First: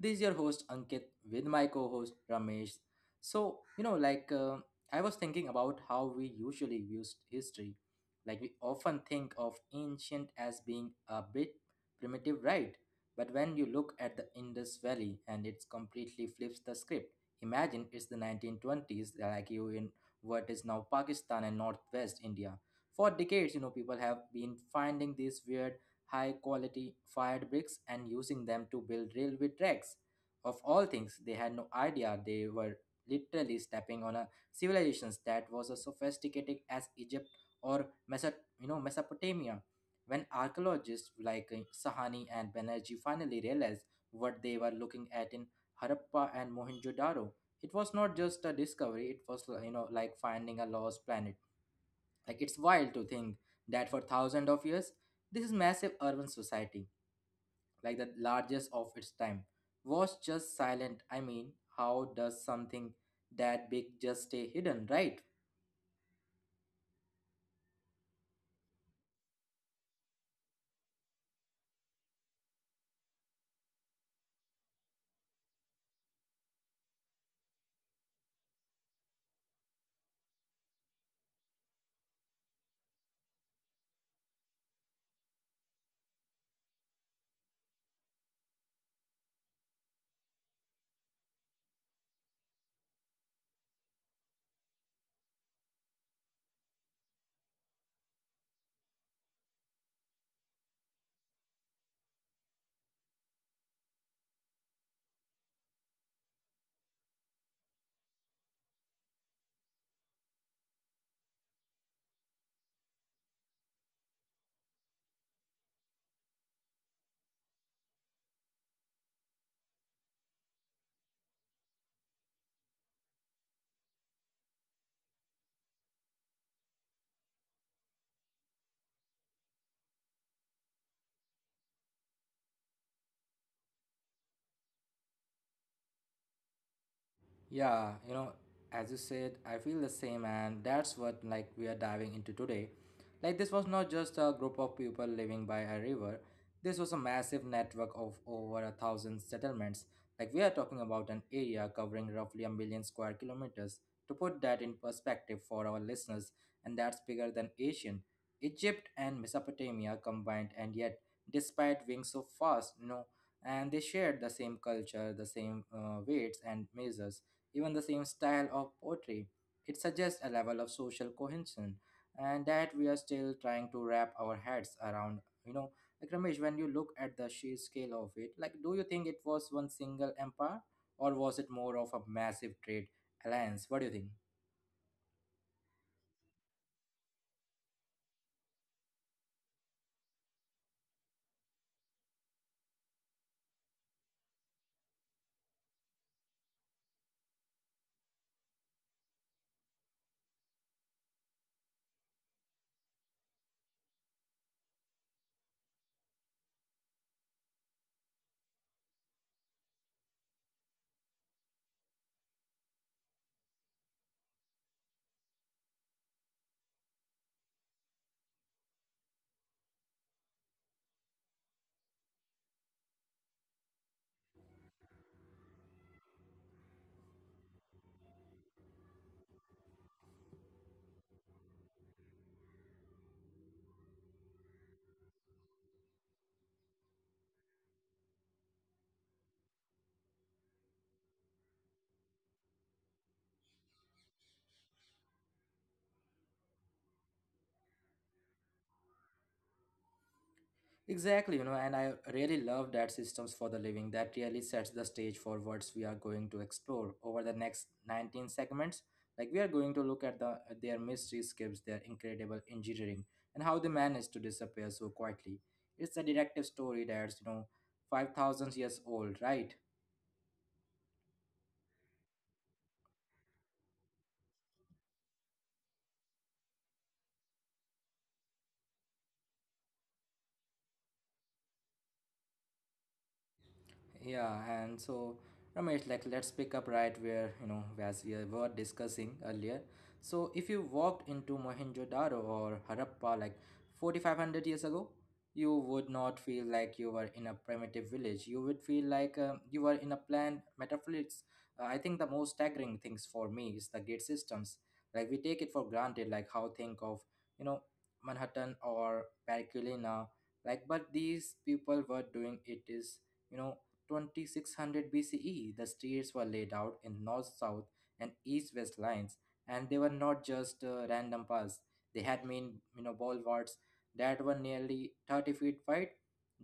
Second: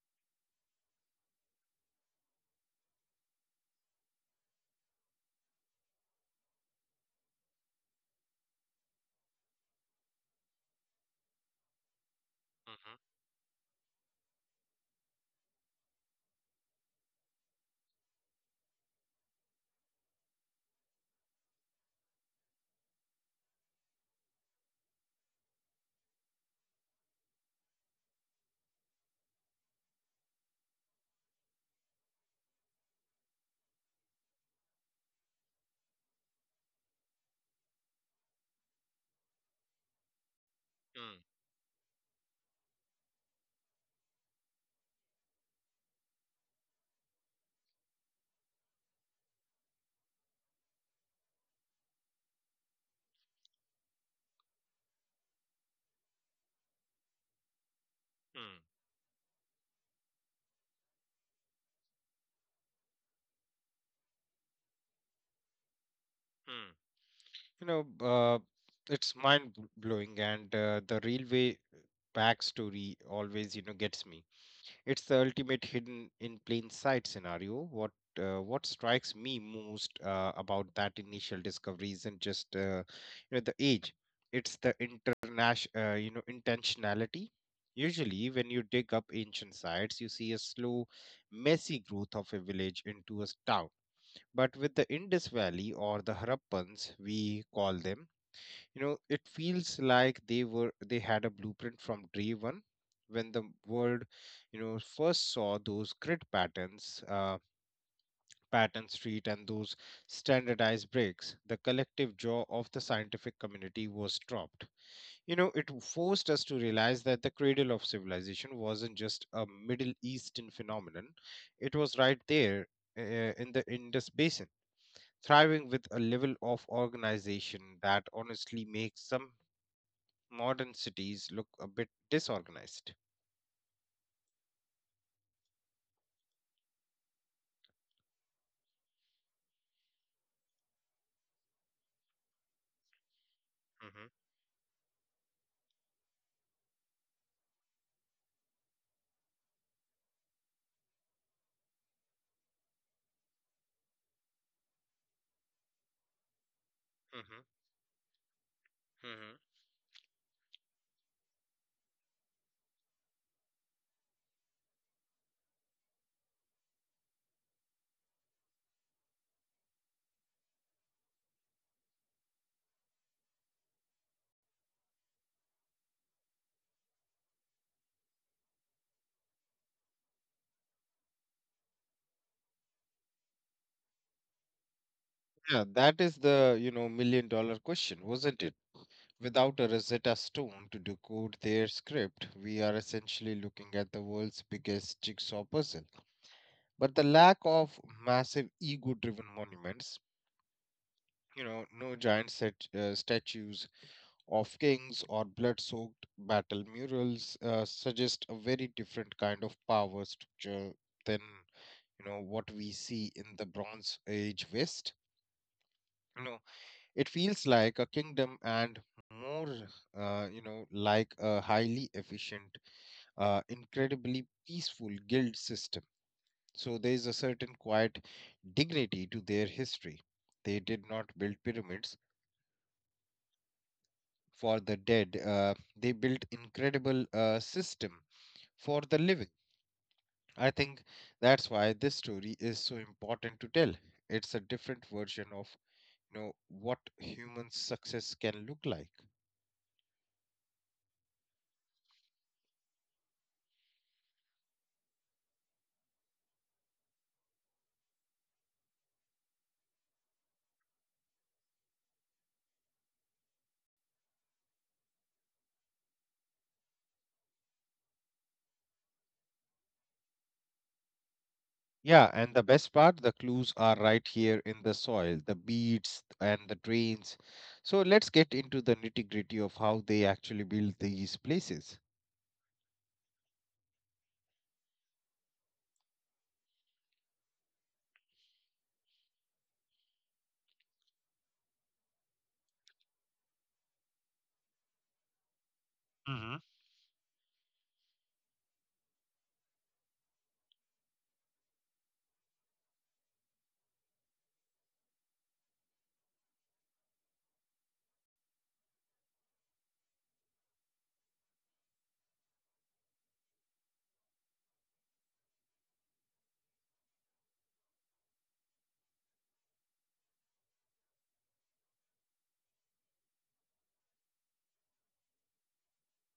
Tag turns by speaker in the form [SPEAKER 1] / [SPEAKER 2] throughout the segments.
[SPEAKER 1] This is your host Ankit with my co-host Ramesh. So you know, like uh, I was thinking about how we usually use history. Like we often think of ancient as being a bit primitive, right?
[SPEAKER 2] Mhm,
[SPEAKER 1] But when you look at the Indus Valley and it completely flips the script. Imagine it's the 1920s, like you in what is now Pakistan and Northwest India. For decades, you know, people have been finding these weird high quality fired bricks and using them to build railway tracks. Of all things, they had no idea they were literally stepping on a civilization that was as sophisticated as Egypt or Meso- Mesopotamia. When archaeologists
[SPEAKER 2] mm,
[SPEAKER 1] like Sahani and Banerjee finally realized what they were looking at in Harappa and Mohenjo-daro, it was not just a discovery, it was you know like finding a lost planet like it's wild to think that for thousands of years this massive urban society, like the
[SPEAKER 2] mm,
[SPEAKER 1] largest of its time, was just silent. I mean, how does something that big just stay hidden, right?
[SPEAKER 2] mm. You know, uh, it's blowing, and the railway backstory always gets me. It's the ultimate hidden in plain sight scenario. What strikes me most about that initial discovery isn't just the age; it's the international, intentionality. Usually, when you dig up ancient sites, you see a slow, messy growth of a village into a town. But with the Indus Valley, or the Harappans, we call them, it feels like they had a blueprint from day one. When the world, first saw those grid patterns, pattern street, and those standardized bricks, the collective jaw of the scientific community was dropped. You know, it forced us to realize that the cradle of civilization wasn't just a Middle Eastern phenomenon; it was right there, uh, in the Indus Basin, thriving with a level of organization that honestly makes some modern cities look a bit disorganized.
[SPEAKER 1] Yeah, you know, as you said, I feel the same, and that's what like we are diving into today. Like this was not
[SPEAKER 2] Mm-hmm.
[SPEAKER 1] just a group of people living by a river. This was a massive network of over 1,000 settlements. Like we are talking about an area covering roughly 1,000,000 square kilometers. To put that in perspective for our listeners, and that's bigger
[SPEAKER 2] Mm-hmm.
[SPEAKER 1] than Asian, Egypt and
[SPEAKER 2] Mm-hmm.
[SPEAKER 1] Mesopotamia combined, and yet, despite being so fast, you know, and they shared the same culture, the same weights and measures even the same style of poetry. It suggests a level of social cohesion and that we are still trying to wrap our heads around. You know, like Ramesh, when you look at the sheer scale of it, like do you think it was one single empire or was it more of a massive trade alliance? What do you think?
[SPEAKER 2] Yeah, that is the, you know, million dollar question, wasn't it? Without a Rosetta Stone to decode their script, we are essentially looking at the world's biggest jigsaw puzzle. But the lack of massive ego driven monuments, you know, no giant set, statues of kings or blood soaked battle murals suggest a very different kind of power structure than, you know, what we see in the bronze age west. You know, it feels like a kingdom and more, like a highly efficient, incredibly peaceful guild system. So there is a certain quiet dignity to their history. They did not build pyramids for the dead, they built incredible system for the living. I think that's why this story is so important to tell. It's a different version of, you know, what human success can look like.
[SPEAKER 1] Exactly, you know, and I really love that systems for the living that really sets the stage for what we are going to explore over the next 19 segments. Like we are going to look at the their mystery skips, their incredible engineering, and how they managed to disappear so quietly. It's a detective story that's you know 5,000 years old, right?
[SPEAKER 2] Yeah, and the best part, the clues are right here in the soil, the beads and the drains. So let's get into the nitty-gritty of how they actually build these places.
[SPEAKER 1] Yeah, and so Ramesh, like let's pick up right where you know as we were discussing earlier. So if you walked into Mohenjo-daro or Harappa like 4,500 years ago, you would not
[SPEAKER 2] Hmm.
[SPEAKER 1] feel like you were in a primitive village. You would feel like you were in a planned metropolis. I think the most staggering things for me is the gate systems. Like we take it for granted, like how think of you know Manhattan or Periculina, like but these people were doing it is you know 2600 BCE, the streets were laid out in north south and east west lines, and they were not just random paths. They had main you know, bulwarks that were nearly 30 feet wide.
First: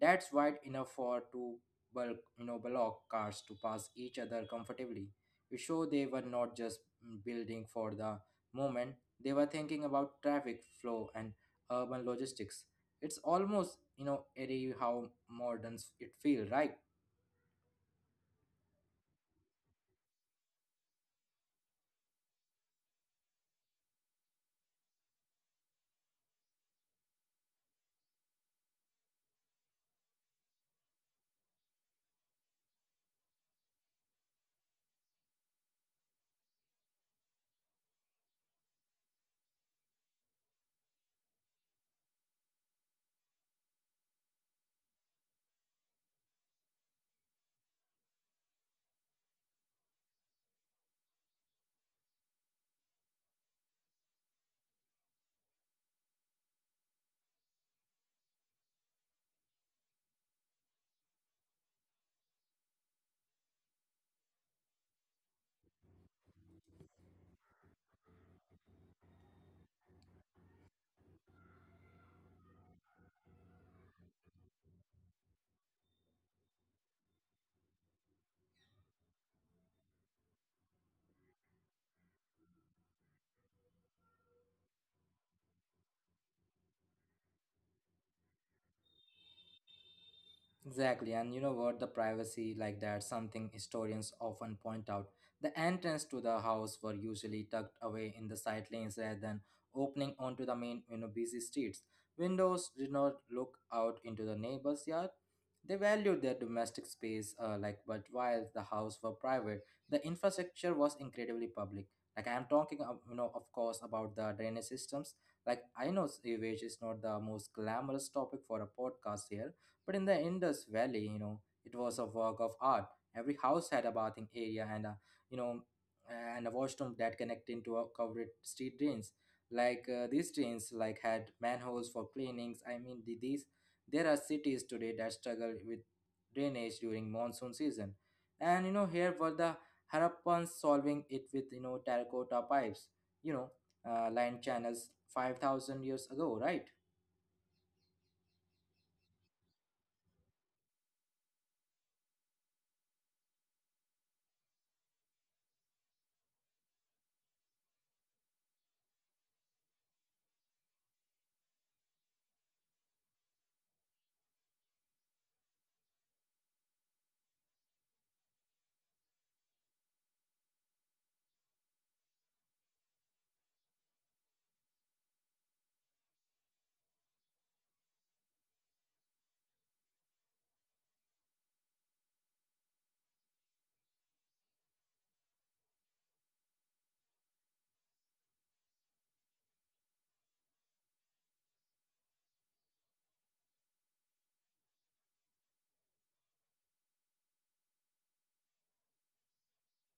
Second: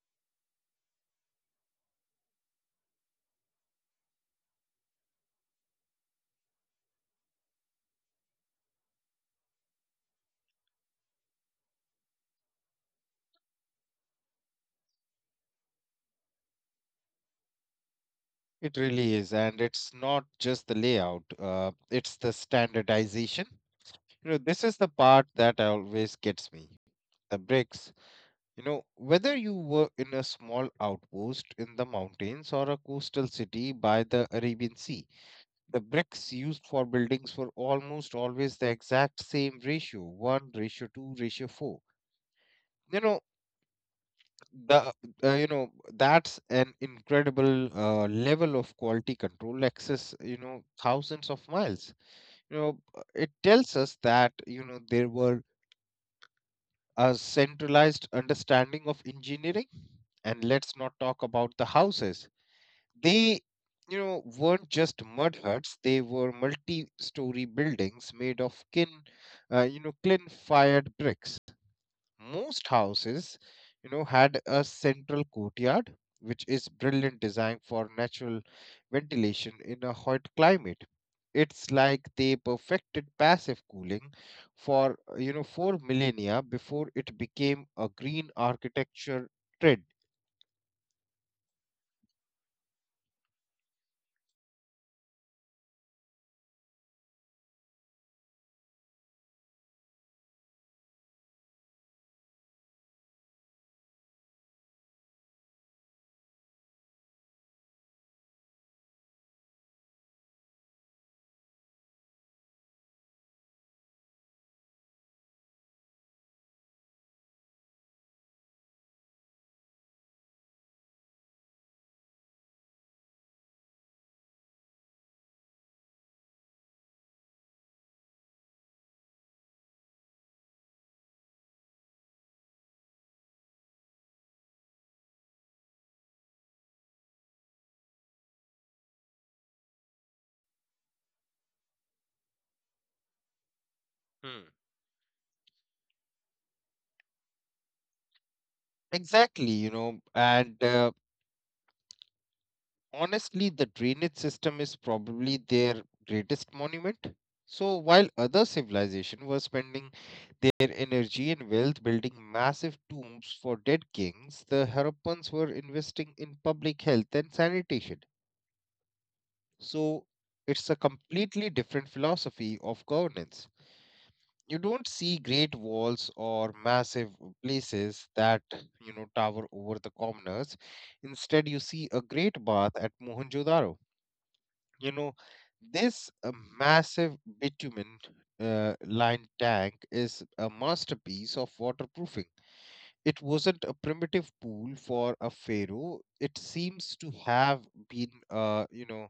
[SPEAKER 1] That's wide enough for two bulk, you know, block cars to pass each other comfortably. It showed they were not just building for the moment, they were thinking about traffic flow and urban logistics. It's almost, you know, eerie how modern it feel, right?
[SPEAKER 2] It really is, and it's not just the layout, it's the standardization. You know, this is the part that always gets me. The bricks, you know, whether you were in a small outpost in the mountains or a coastal city by the Arabian Sea, the bricks used for buildings were almost always the exact same ratio, 1 ratio 2 ratio 4. You know, the you know That's an incredible level of quality control access, you know, thousands of miles. You know, it tells us that, you know, there were a centralized understanding of engineering. And let's not talk about the houses. They, you know, weren't just mud huts. They were multi-story buildings made of kin, clean-fired bricks. Most houses, you know, had a central courtyard, which is brilliant design for natural ventilation in a hot climate. It's like they perfected passive cooling for, four millennia before it became a green architecture trend.
[SPEAKER 1] Exactly, and you know what? The privacy, like that, something historians often point out. The entrance to the house were usually tucked away in the side lanes rather than opening onto the main, you know, busy streets. Windows did not look out into the neighbor's yard. They valued their domestic space, like, but while the house were private, the infrastructure was incredibly public. Like I'm talking, of, you know, of course, about the drainage systems. Like I know sewage is not the most glamorous topic for a podcast here but in the Indus Valley, you know, it was a work of art. Every house had a bathing area and you know, a washroom that connected to a covered street drains. These drains, like had manholes for cleanings. I mean, these there are cities today that struggle with drainage during monsoon season, and you know here were the Harappans solving it with you know terracotta pipes. You know, line
[SPEAKER 2] Hmm.
[SPEAKER 1] channels 5,000 years ago, right?
[SPEAKER 2] Exactly, you know, and honestly, the drainage system is probably their greatest monument. So while other civilization were spending their energy and wealth building massive tombs for dead kings, the Harappans were investing in public health and sanitation. So it's a completely different philosophy of governance. You don't see great walls or massive places that, you know, tower over the commoners. Instead you see a great bath at Mohenjo-daro. You know, this, massive bitumen lined tank is a masterpiece of waterproofing. It wasn't a primitive pool for a pharaoh. It seems to have been,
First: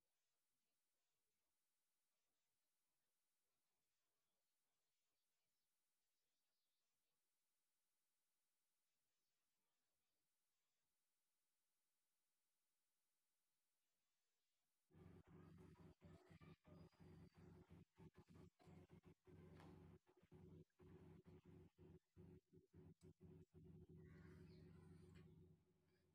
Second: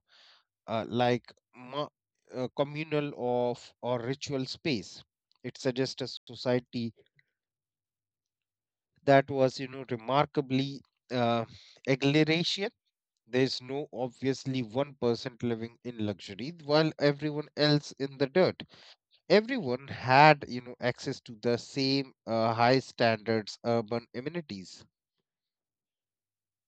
[SPEAKER 2] uh, like ma- communal of or ritual space. It suggests a society that was, you know, remarkably uh, egalitarian. There's no obviously one person living in luxury while everyone else in the dirt. Everyone had, you know, access to the same high standards urban amenities.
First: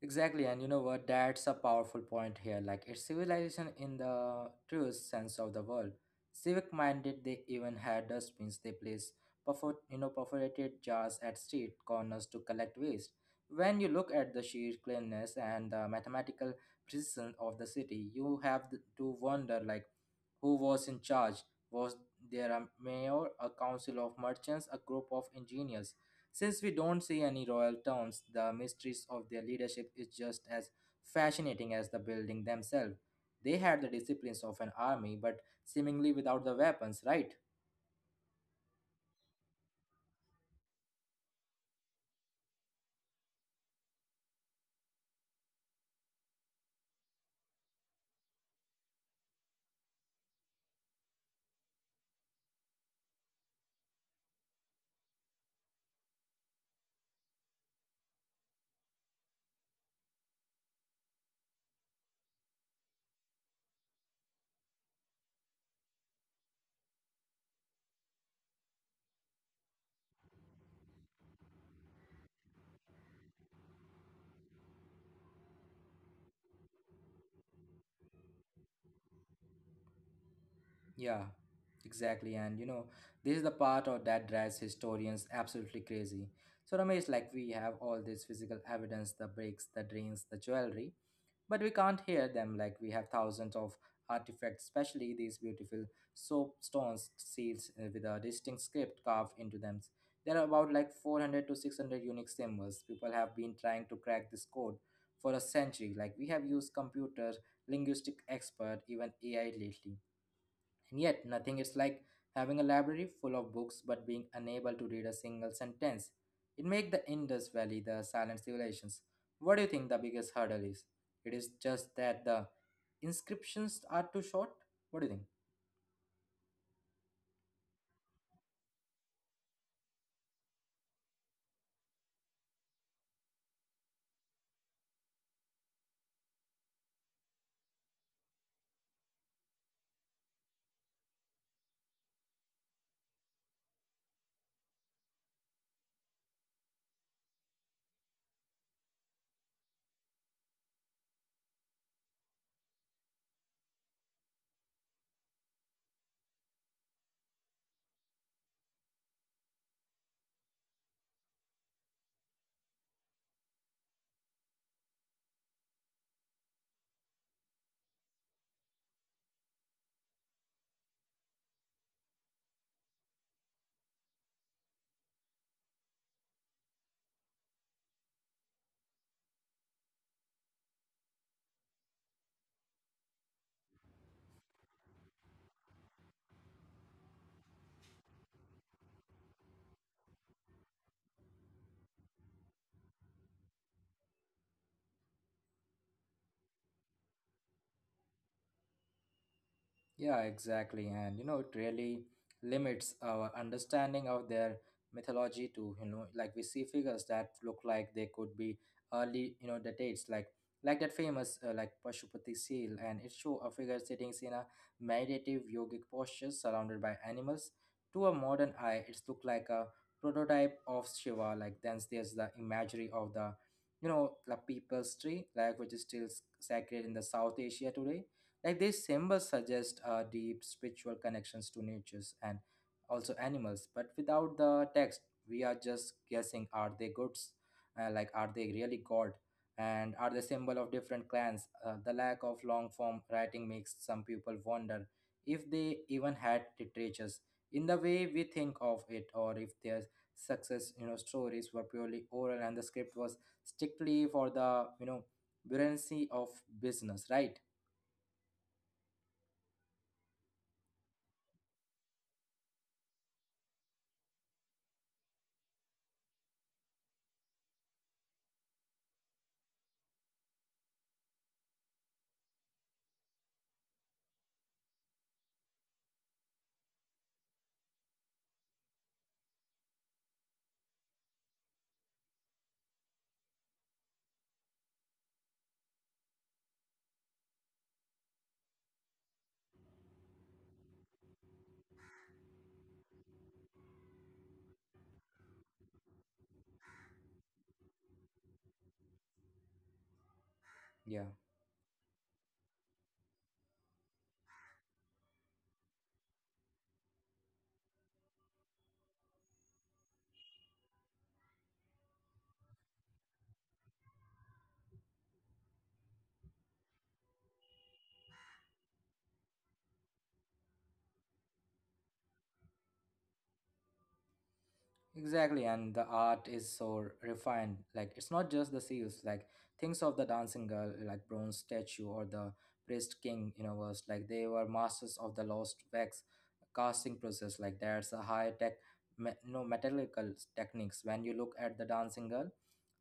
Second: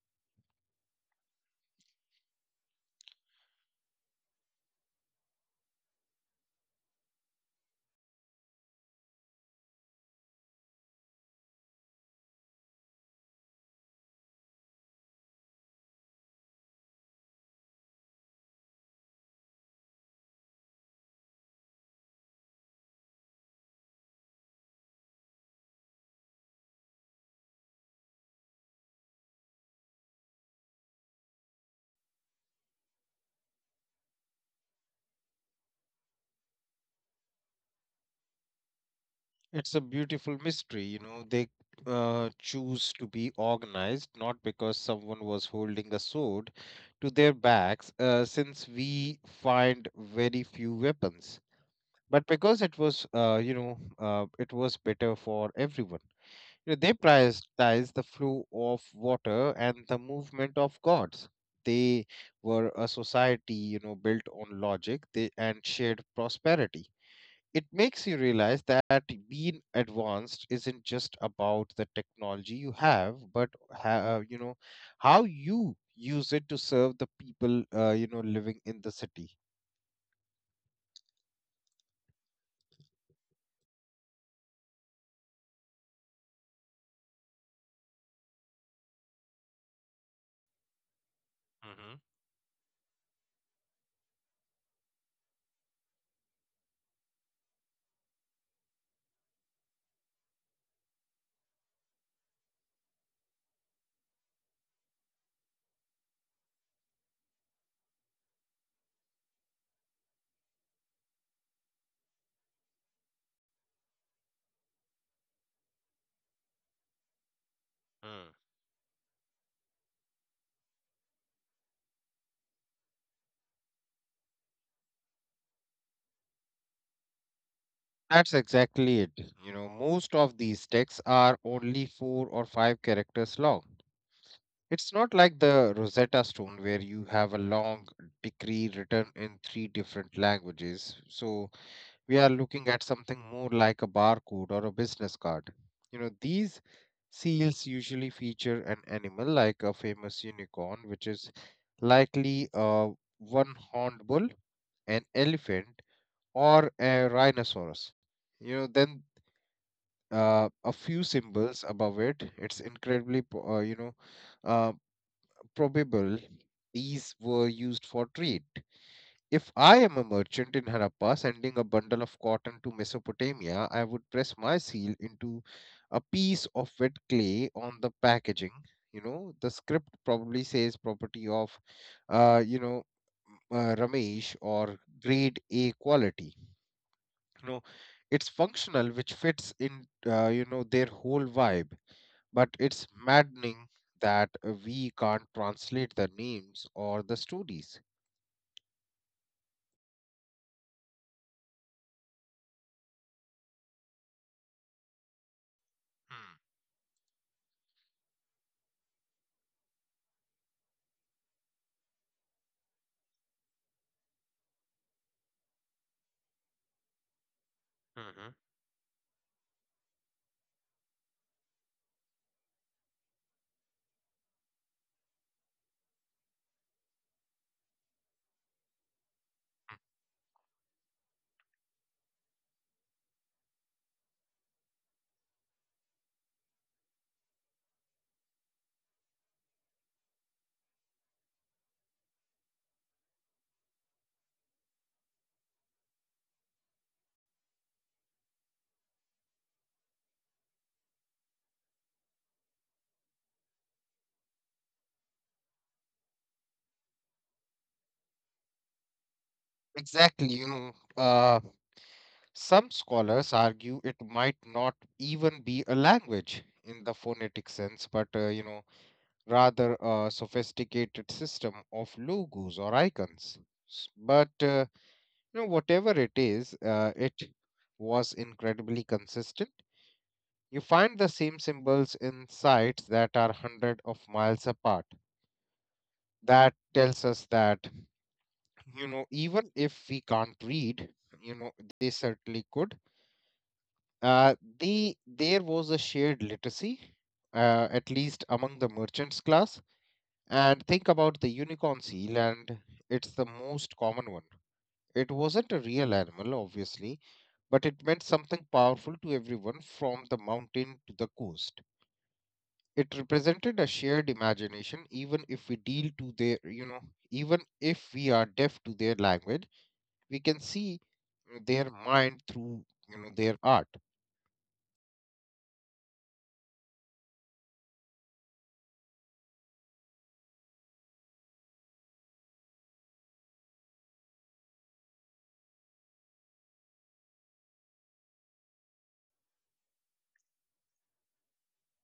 [SPEAKER 1] Exactly, and you know what? That's a powerful point here. Like, it's civilization in the truest sense of the word. Civic minded, they even had dustbins. They place perforated jars at street corners to collect waste. When you look at the sheer cleanness and the mathematical precision of the city, you have to wonder, like, who was in charge? Was there a mayor, a council of merchants, a group of engineers? Since we don't see any royal towns, the mysteries of their leadership is just as fascinating as the building themselves. They had the disciplines of an army, but seemingly without the weapons, right?
[SPEAKER 2] It's a beautiful mystery. You know, they choose to be organized not because someone was holding a sword to their backs, since we find very few weapons, but because it was, it was better for everyone. You know, they prioritized the flow of water and the movement of gods. They were a society, you know, built on logic and shared prosperity. It makes you realize that being advanced isn't just about the technology you have, but you know, how you use it to serve the people, you know, living in the city.
[SPEAKER 1] Yeah, exactly. And you know, this is the part of that drives historians absolutely crazy. So Ramesh, like we have all this physical evidence, the bricks, the drains, the jewelry, but
[SPEAKER 2] Hmm.
[SPEAKER 1] we can't hear them like we have thousands of artifacts especially these beautiful soapstones seals with a distinct script carved into them there are about like 400 to 600 unique symbols people have been trying to crack this code for a century like we have used computers linguistic expert even AI lately and yet, nothing is like having a library full of books but being unable to read a single sentence. It makes the Indus Valley the
[SPEAKER 2] Mm.
[SPEAKER 1] silent civilizations. What do you think the biggest hurdle is? It is just that the inscriptions are too short? What do you think?
[SPEAKER 2] That's exactly it. You know, most of these texts are only four or five characters long. It's not like the Rosetta Stone where you have a long decree written in three different languages. So we are looking at something more like a barcode or a business card. You know, these seals usually feature an animal like a famous unicorn, which is likely a one horned bull, an elephant, or a rhinoceros. You know, then a few symbols above it. It's incredibly, po- you know, uh, probable these were used for trade. If I am a merchant in Harappa sending a bundle of cotton to Mesopotamia, I would press my seal into a piece of wet clay on the packaging. You know, the script probably says property of, uh, you know, Ramesh, or grade A quality. You know, it's functional, which fits in, you know, their whole vibe. But it's maddening that we can't translate the names or the stories.
[SPEAKER 1] Yeah, exactly. And you know, it really limits our understanding of their mythology
[SPEAKER 2] Hmm,
[SPEAKER 1] to, you know, like we see figures that look like they could be early, you know, the dates like that famous like Pashupati seal and it show a figure sitting in a meditative yogic posture surrounded by animals.
[SPEAKER 2] mhm.
[SPEAKER 1] To a modern eye, it's look like a prototype of Shiva. Like then there's the imagery of the, you know, the people's tree, like which is still sacred in the South Asia today like these symbols suggest deep spiritual connections to nature and also animals, but without the text, we are just guessing are they goods? Like, are they really God? And are they symbol of different clans? The lack of long form writing makes some people wonder if they even had literatures in the way we think of it, or if their success, you know, stories were purely oral and the script was strictly for the, you know, buoyancy of business, right?
[SPEAKER 2] Exactly, you know, uh, some scholars argue it might not even be a language in the phonetic sense, but, you know, rather a sophisticated system of logos or icons. But you know, whatever it is, it was incredibly consistent. You find the same symbols in sites that are hundred of miles apart. That tells us that, you know, even if we can't read, you know, they certainly could. Uh, there was a shared literacy, at least among the merchants class.
[SPEAKER 1] Yeah.
[SPEAKER 2] And think about the unicorn seal, and it's the most common one. It wasn't a real animal, obviously, but it meant something powerful to everyone from the mountain to the coast. It represented a shared imagination, even if we deal to their, you know, even if we are deaf to their language, we can see their mind through, you know, their art.
[SPEAKER 1] Exactly, and the art is so refined. Like it's not just the seals. Like things of the dancing girl, like bronze statue or the priest king you know, was Like they were masters of the lost wax casting process. Like there's a high tech, me- no metallurgical techniques. When you look at the dancing girl,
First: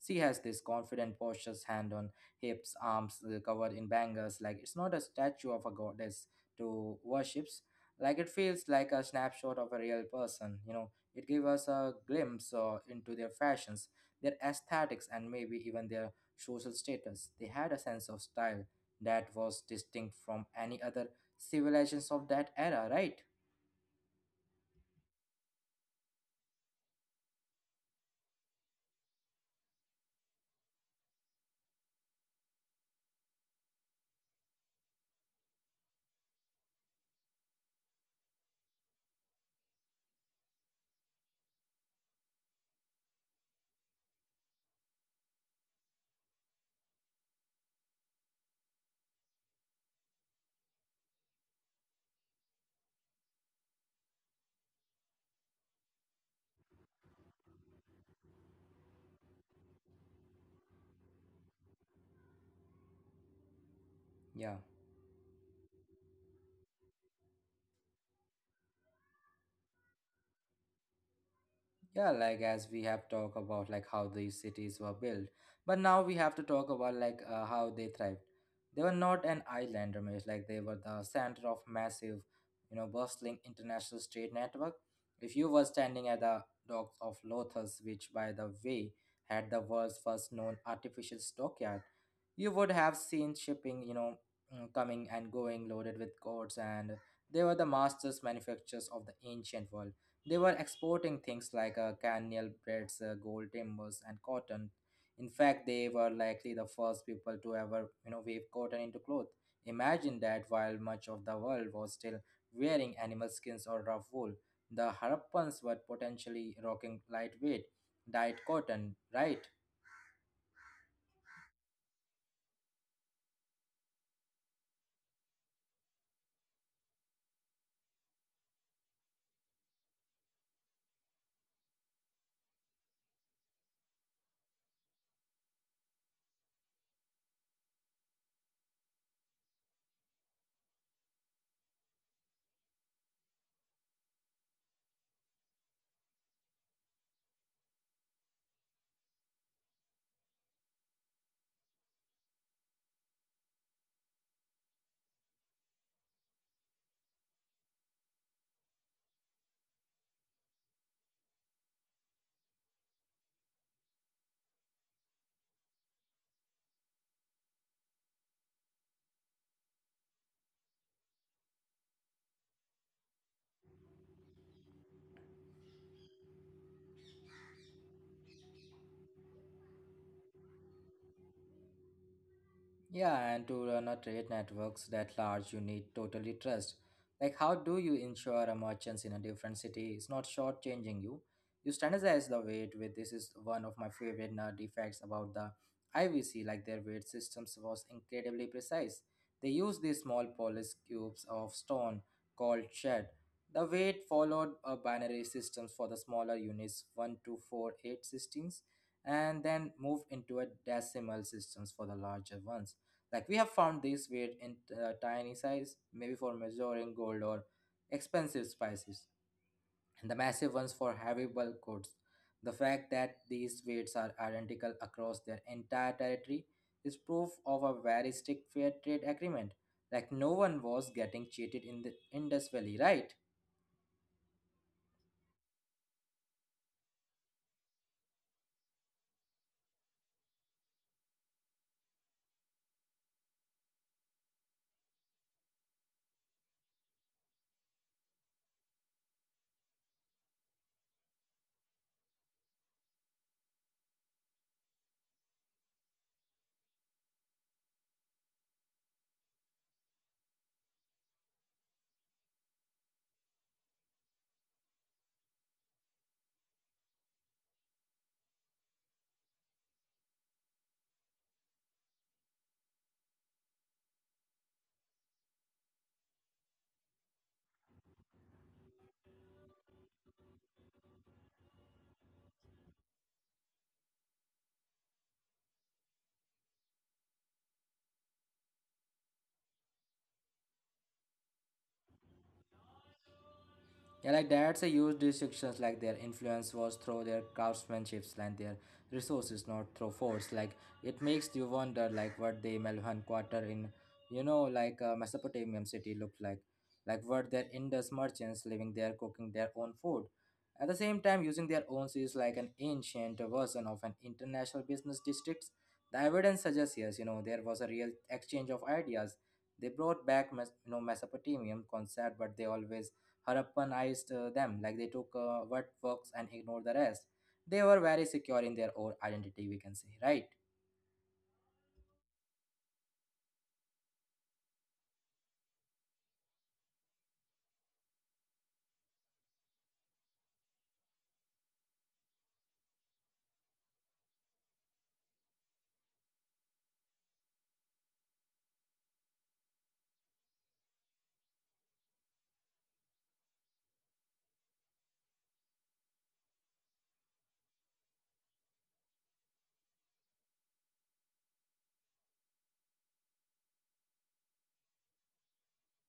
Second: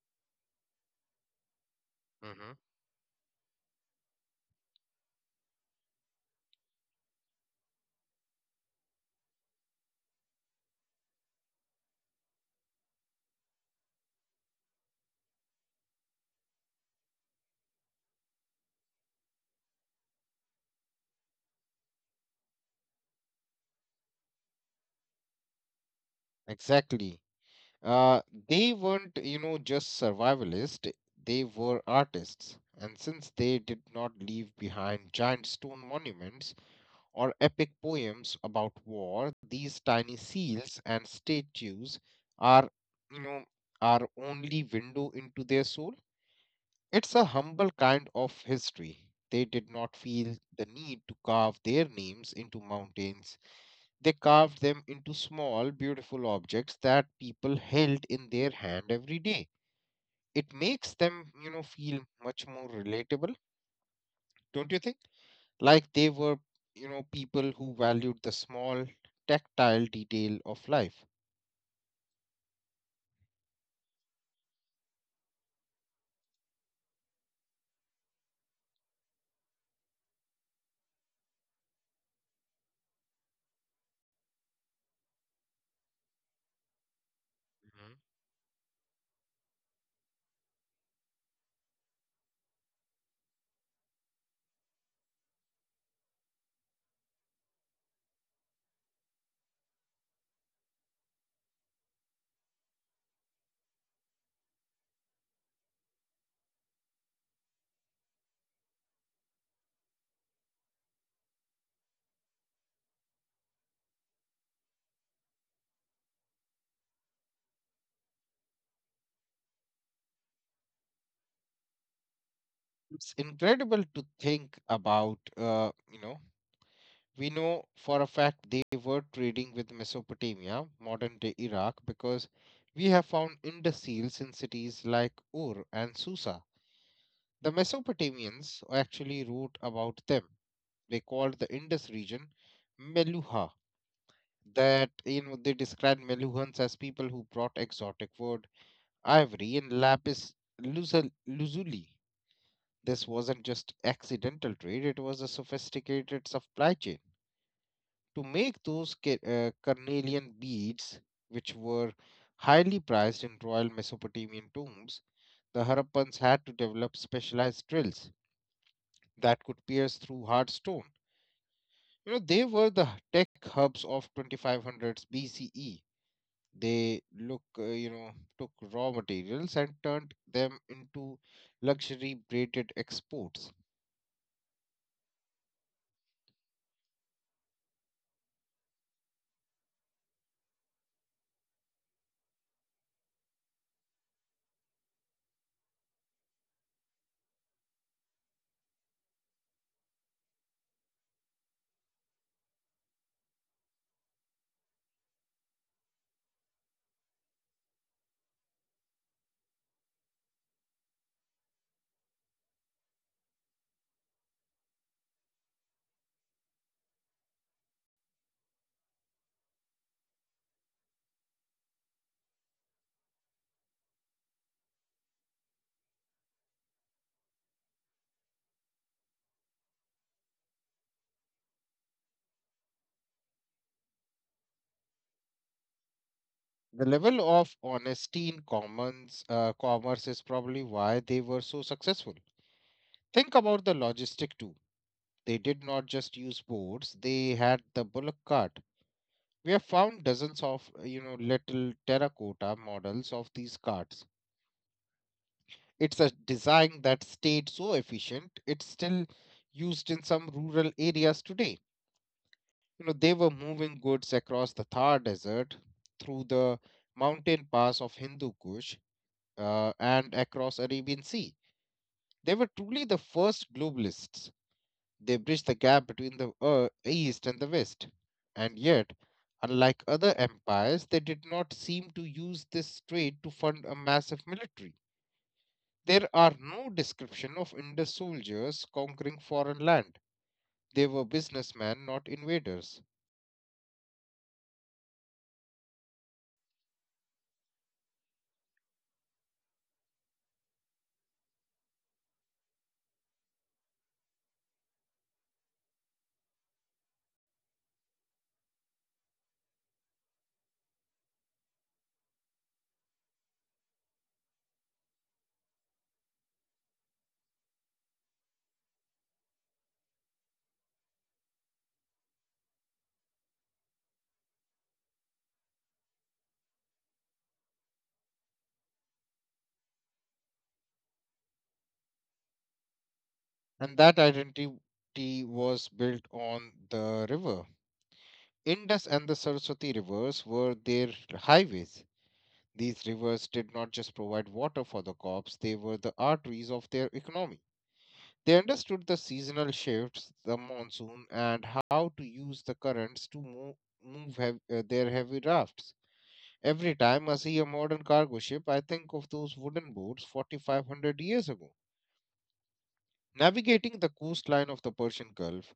[SPEAKER 1] she has this confident postures, hand on
[SPEAKER 2] Hmm.
[SPEAKER 1] hips, arms covered in bangles. Like it's not a statue of a goddess to worships. Like it feels like a snapshot of a real person. You know it gave us a glimpse into their fashions, their aesthetics, and maybe even their social status. They had a sense of style that was distinct from any other civilizations of that era, right?
[SPEAKER 2] Exactly. Uh, they weren't, you know, just survivalists, they were artists. And since they did not leave behind giant stone monuments or epic poems about war, these tiny seals and statues are, you know, our only window into their soul. It's a humble kind of history. They did not feel the need to carve their names into mountains. They carved them into small, beautiful objects that people held in their hand every day. It makes them, you know, feel much more relatable,
[SPEAKER 1] Yeah.
[SPEAKER 2] don't you think? Like they were, you know, people who valued the small, tactile detail of life.
[SPEAKER 1] Yeah, like as we have talked about like how these cities were built, but now we have to talk about like how they thrived. They were not an island, Ramesh. Like they were the center of massive, you know, bustling international trade network. If you were standing at the docks of Lothos, which by the
[SPEAKER 2] Mhm.
[SPEAKER 1] way had the world's first known artificial stockyard, you would have seen shipping, you know, coming and going loaded with goods, and they were the masters manufacturers of the ancient world they were exporting things like cannel breads, gold timbers, and cotton. In fact, they were likely the first people to ever, you know, weave cotton into cloth. Imagine that while much of the world was still wearing animal skins or rough wool, the Harappans were potentially rocking lightweight dyed cotton, right?
[SPEAKER 2] It's incredible to think about, you know, we know for a fact they were trading with Mesopotamia, modern day Iraq, because we have found Indus seals in cities like Ur and Susa. The Mesopotamians actually wrote about them. They called the Indus region Meluha. That, you know, they described Meluhans as people who brought exotic wood, ivory, and lazuli. This wasn't just accidental trade; it was a sophisticated supply chain to make those carnelian beads, which were highly prized in royal Mesopotamian tombs. The Harappans had to develop specialized drills that could pierce through hard stone. You know, they were the tech hubs of 2500s BCE. They took raw materials and turned them into luxury braided exports.
[SPEAKER 1] Yeah, and to run a trade networks that large, you need totally trust. Like, how do you ensure a merchants in a different city is not shortchanging you? You standardize the weight with this is one of my favorite defects about the IVC. Like their weight systems was incredibly precise. They used these small polished cubes of stone called shed. The weight followed a binary systems for the smaller units one, two, four, eight, to systems, and then moved into a decimal systems for the larger ones. Like we have found these weird in tiny size, maybe for measuring gold or expensive spices, and the massive ones for heavy bulk goods. The fact that these weights are identical across their entire territory is proof of a very strict fair trade agreement. Like no one was getting cheated in the Indus Valley, right?
[SPEAKER 2] The level of honesty in commerce is probably why they were so successful. Think about the logistic too. They did not just use boats; they had the bullock cart. We have found dozens of, you know, little terracotta models of these carts. It's a design that stayed so efficient it's still used in some rural areas today. You know, they were moving goods across the Thar Desert, through the mountain pass of Hindu Kush, and across Arabian Sea. They were truly the first globalists. They bridged the gap between the, east and the west. And yet, unlike other empires, they did not seem to use this trade to fund a massive military. There are no description of Indus soldiers conquering foreign land. They were businessmen, not invaders.
[SPEAKER 1] Yeah, like that's a huge distinctions. Like their influence was through their craftsmanships and their resources, not through force. Like it makes you wonder, like what the Melhan Quarter in, like a Mesopotamian city looked like what their Indus merchants living there, cooking their own food, at the same time using their own seas like an ancient version of an international business districts. The evidence suggests yes, there was a real exchange of ideas. They brought back, Mesopotamian concept, but they always Harappanized them, like they took what works and ignored the rest. They were very secure in their own identity, we can say, right?
[SPEAKER 2] And that identity was built on the river. Indus and the Saraswati rivers were their highways. These rivers did not just provide water for the crops, they were the arteries of their economy. They understood the seasonal shifts, the monsoon, and how to use the currents to move their heavy rafts. Every time I see a modern cargo ship, I think of those wooden boats 4,500 years ago, navigating the coastline of the Persian Gulf.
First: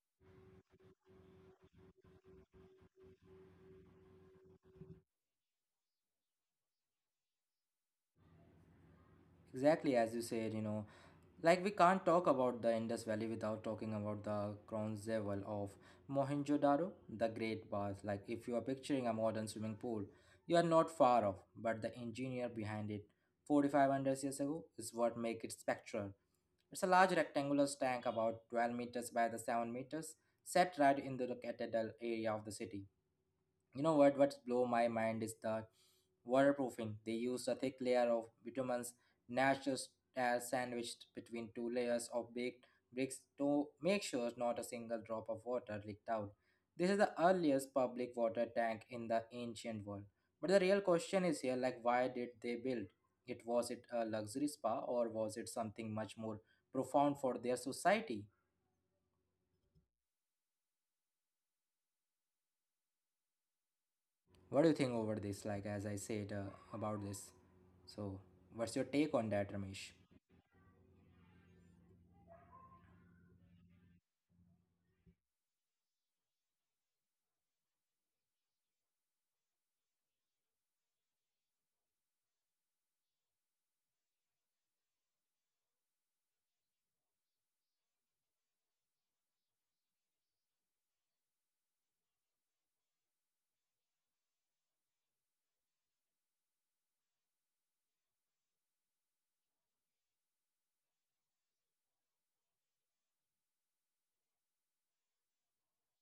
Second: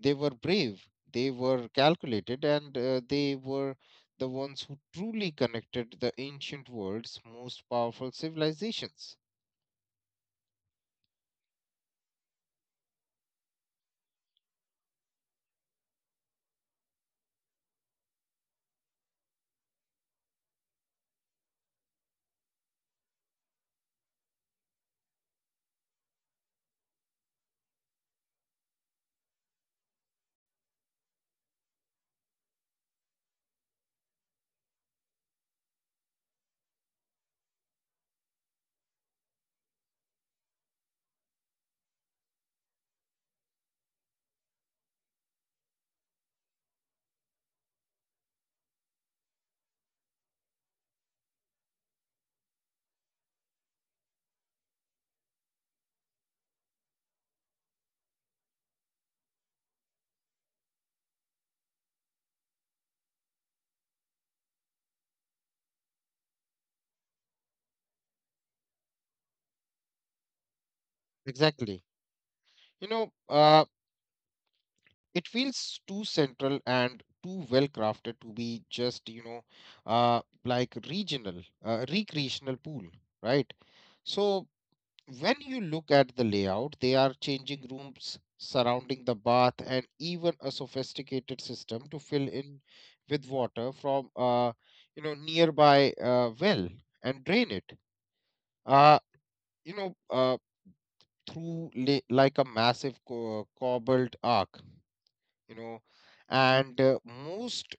[SPEAKER 2] They were brave, they were calculated, and they were the ones who truly connected the ancient world's most powerful civilizations.
[SPEAKER 1] Exactly as you said, like we can't talk about the Indus Valley without talking about the Crown jewel of Mohenjo-daro, the Great Bath. Like if you are picturing a modern swimming pool, you are not far off. But the engineer behind it, 4,500 years ago, is what make it spectral. It's a large rectangular tank about 12 meters by the 7 meters, set right in the cathedral area of the city. You know what? What's blow my mind is the waterproofing. They used a thick layer of bitumens, natural air sandwiched between two layers of baked bricks to make sure not a single drop of water leaked out. This is the earliest public water tank in the ancient world. But the real question is here, like why did they build? It was it a luxury spa, or was it something much more profound for their society? What do you think over this, like as I said about this, so what's your take on that, Ramesh?
[SPEAKER 2] Exactly. You know, uh, it feels too central and too well crafted to be just, like regional, recreational pool, right? So when you look at the layout, they are changing rooms surrounding the bath and even a sophisticated system to fill in with water from nearby well and drain it, uh, you know uh, through like a massive cobbled arc, you know and most,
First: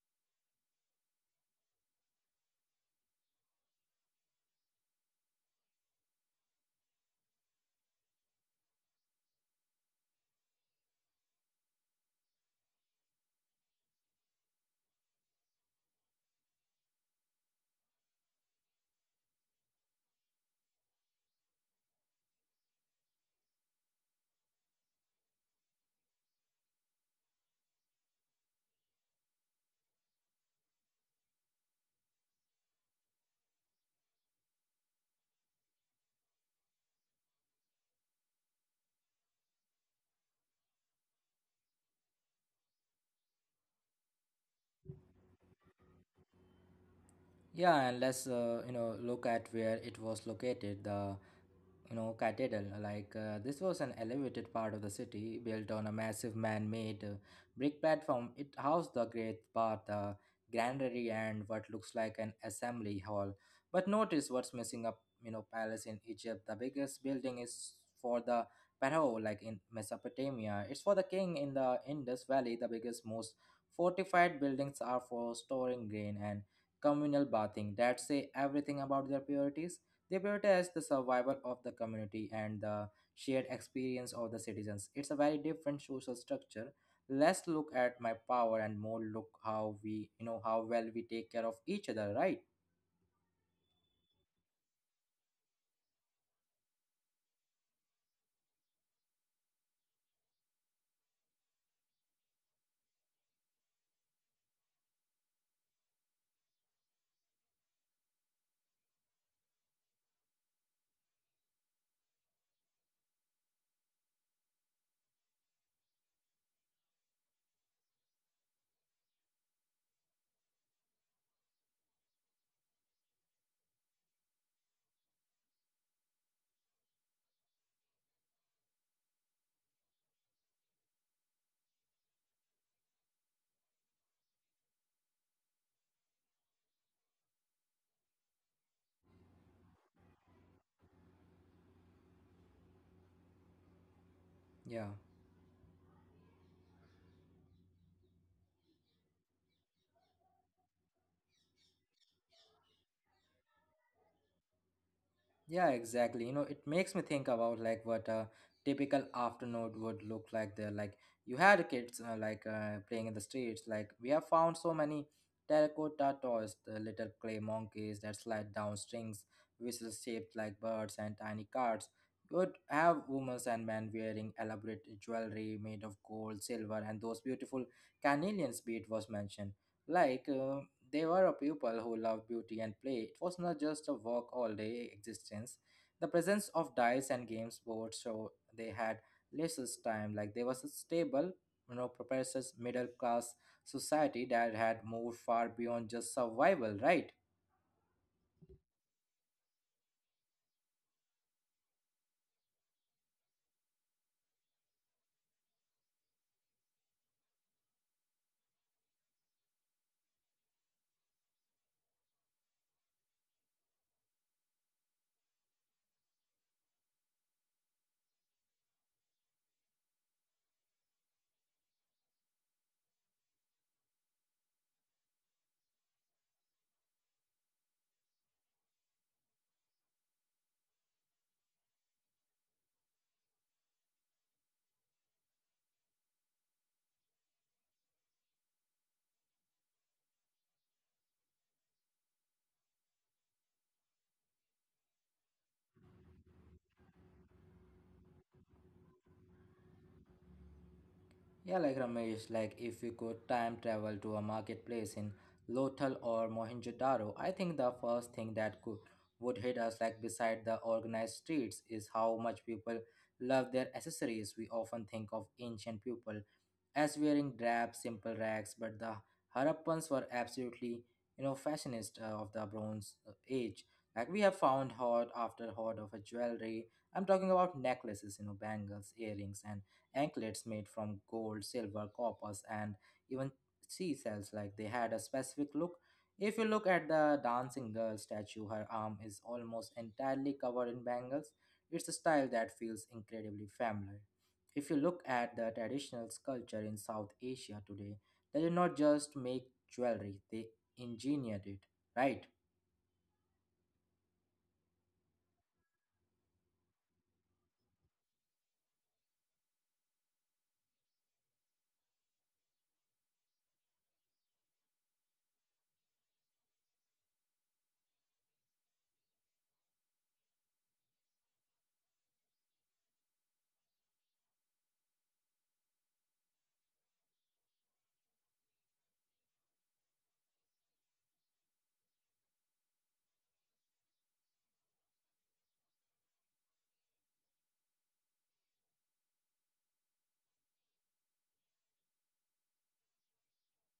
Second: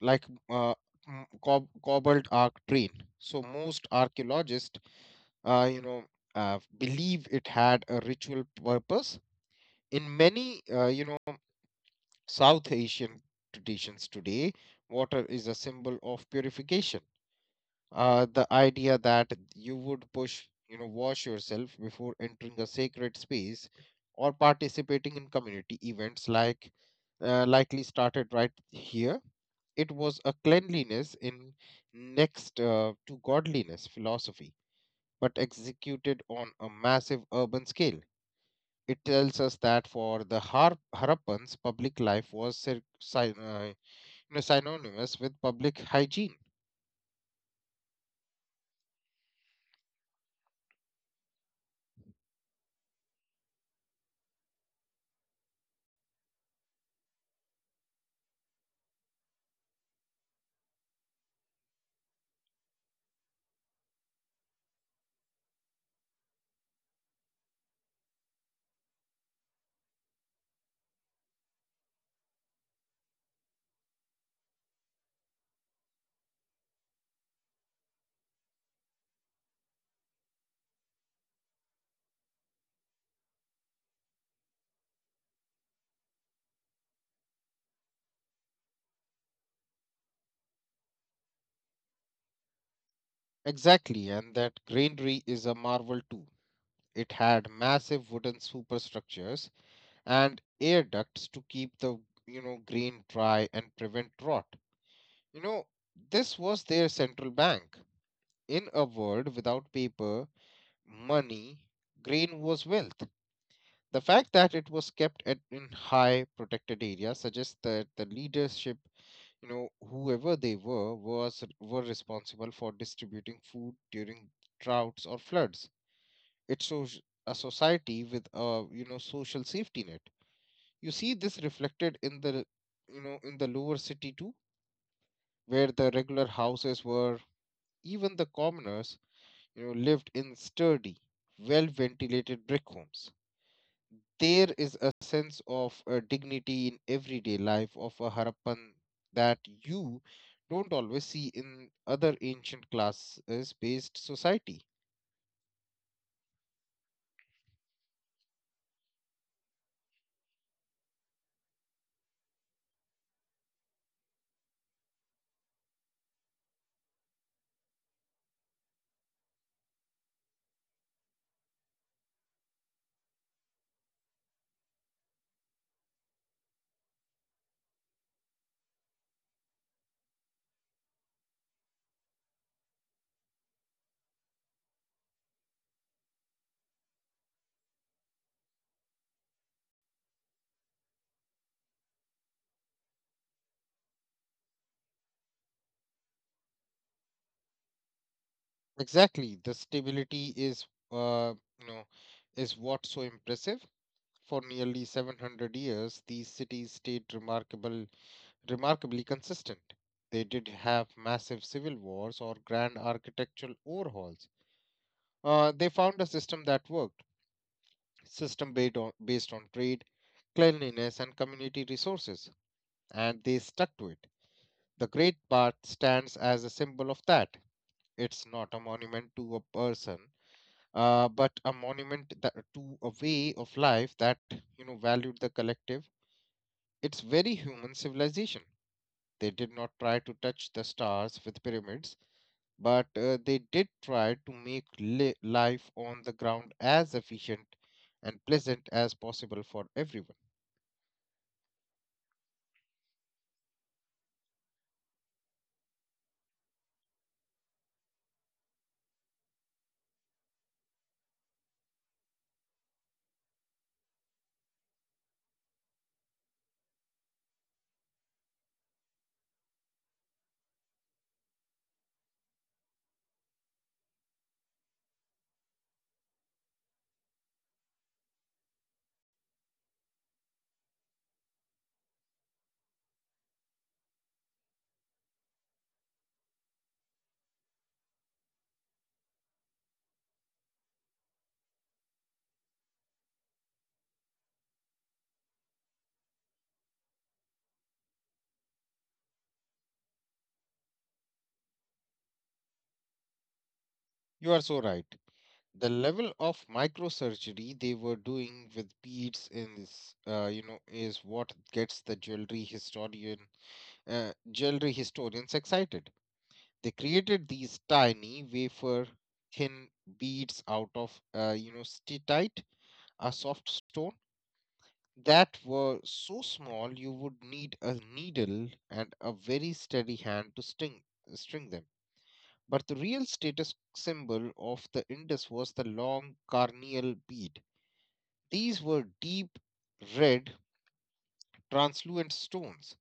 [SPEAKER 2] like uh, cobbled arc drain. So most archaeologists, uh, you know believe it had a ritual purpose. In many, South Asian traditions today, water is a symbol of purification. The idea that you would push you know wash yourself before entering a sacred space or participating in community events, likely started right here. It was a cleanliness in next to godliness philosophy, but executed on a massive urban scale. It tells us that for the Harappans, public life was synonymous with public hygiene.
[SPEAKER 1] Yeah, and let's look at where it was located. The cathedral, like this was an elevated part of the city built on a massive man-made brick platform. It housed the great bath, the granary, and what looks like an assembly hall. But notice what's missing up. Palace in Egypt, the biggest building is for the pharaoh, like in Mesopotamia. It's for the king. In the Indus Valley, the biggest, most fortified buildings are for storing grain and communal bathing, that say everything about their priorities. They prioritize the survival of the community and the shared experience of the citizens. It's a very different social structure. Less look at my power and more look how well we take care of each other, right?
[SPEAKER 2] Exactly, and that granary is a marvel too. It had massive wooden superstructures and air ducts to keep the grain dry and prevent rot. You know, this was their central bank. In a world without paper, money, grain was wealth. The fact that it was in high protected areas suggests that the leadership, you know, whoever they were, was were responsible for distributing food during droughts or floods. It shows a society with a social safety net. You see this reflected in the you know in the lower city too, where the regular houses were, even the commoners, you know, lived in sturdy, well ventilated brick homes. There is a
[SPEAKER 1] Yeah.
[SPEAKER 2] sense of dignity in everyday life of a Harappan that you don't always see in other ancient classes based society.
[SPEAKER 1] Yeah, exactly. It makes me think about like what a typical afternoon would look like there. Like you had kids like playing in the streets. Like we have found so many terracotta toys, the little clay monkeys that slide down strings, whistles shaped like birds and tiny cards. You would have women and men wearing elaborate jewelry made of gold, silver, and those beautiful carnelians bead was mentioned. Like, they were a people who loved beauty and play. It was not just a work all day existence. The presence of dice and games boards, so they had less time. Like, there was a stable, progressive middle class society that had moved far beyond just survival, right?
[SPEAKER 2] Exactly, the stability is, uh, you know is what's so impressive. For nearly 700 years, these cities stayed remarkably consistent. They did have massive civil wars or grand architectural overhauls. They found a system that worked, system based on, based on trade, cleanliness, and community resources, and they stuck to it. The Great Bath stands as a symbol of that. It's not a monument to a person, but a monument to a way of life that valued the collective. It's very human civilization. They did not try to touch the stars with pyramids, but they did try to make life on the ground as efficient and pleasant as possible for everyone.
[SPEAKER 1] Yeah, like Ramesh, like if we could time travel to a marketplace in Lothal or Mohenjo-daro, I think the first thing that could would hit us, like beside the organized streets, is how much people love their accessories. We often think of ancient people as wearing drab, simple rags, but the Harappans were absolutely, fashionist of the Bronze Age. Like we have found hoard after hoard of a jewelry. I'm talking about necklaces, bangles, earrings, and anklets made from gold, silver, coppers, and even seashells. Like they had a specific look. If you look at the dancing girl statue, her arm is almost entirely covered in bangles. It's a style that feels incredibly familiar. If you look at the traditional culture in South Asia today, they did not just make jewelry, they engineered it, right?
[SPEAKER 2] You are so right. The level of microsurgery they were doing with beads in this, is what gets the jewelry historians excited. They created these tiny wafer thin beads out of, steatite, a soft stone, that were so small you would need a needle and a very steady hand to string them. But the real status symbol of the Indus was the long carneal bead. These were deep red, translucent stones,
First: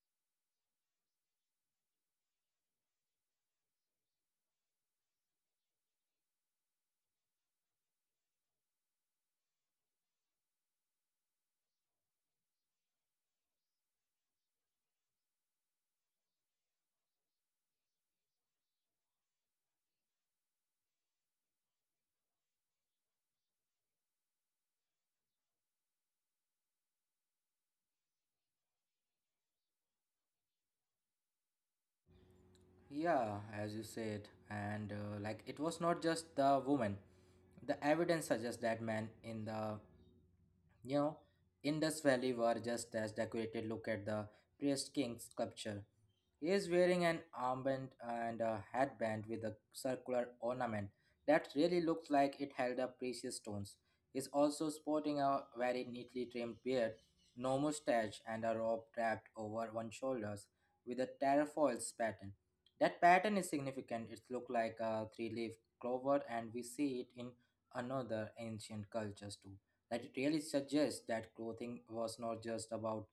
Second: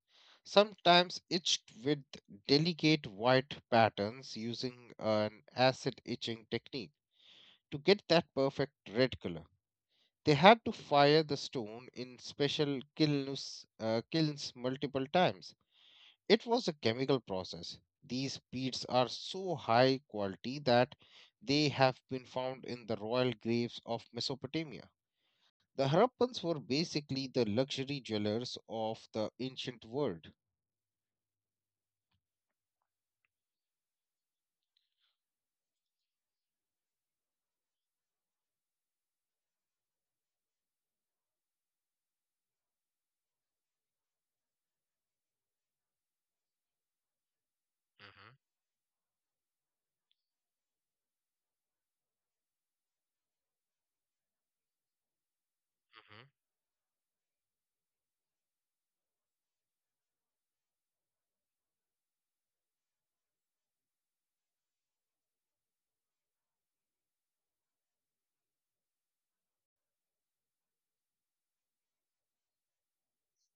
[SPEAKER 2] sometimes etched with delicate white patterns using an acid etching technique to get that perfect red color. They had to fire the stone in special kilns multiple times. It was a chemical process. These peats are so high quality that they have been found in the royal graves of Mesopotamia. The Harappans were basically the luxury jewelers of the ancient world.
[SPEAKER 1] Yeah, as you said, and like it was not just the woman. The evidence suggests that men in the You know, Indus Valley were just as decorated. Look at the priest king sculpture. He is wearing an armband
[SPEAKER 2] Mhm,
[SPEAKER 1] and a headband with a circular ornament that really looks like it held up precious stones. He is also sporting a very
[SPEAKER 2] mhm.
[SPEAKER 1] neatly trimmed beard, no mustache, and a robe wrapped over one shoulders with a terrafoils pattern. That pattern is significant. It looks like a three-leaf clover, and we see it in another ancient cultures too, that it really suggests that clothing was not just about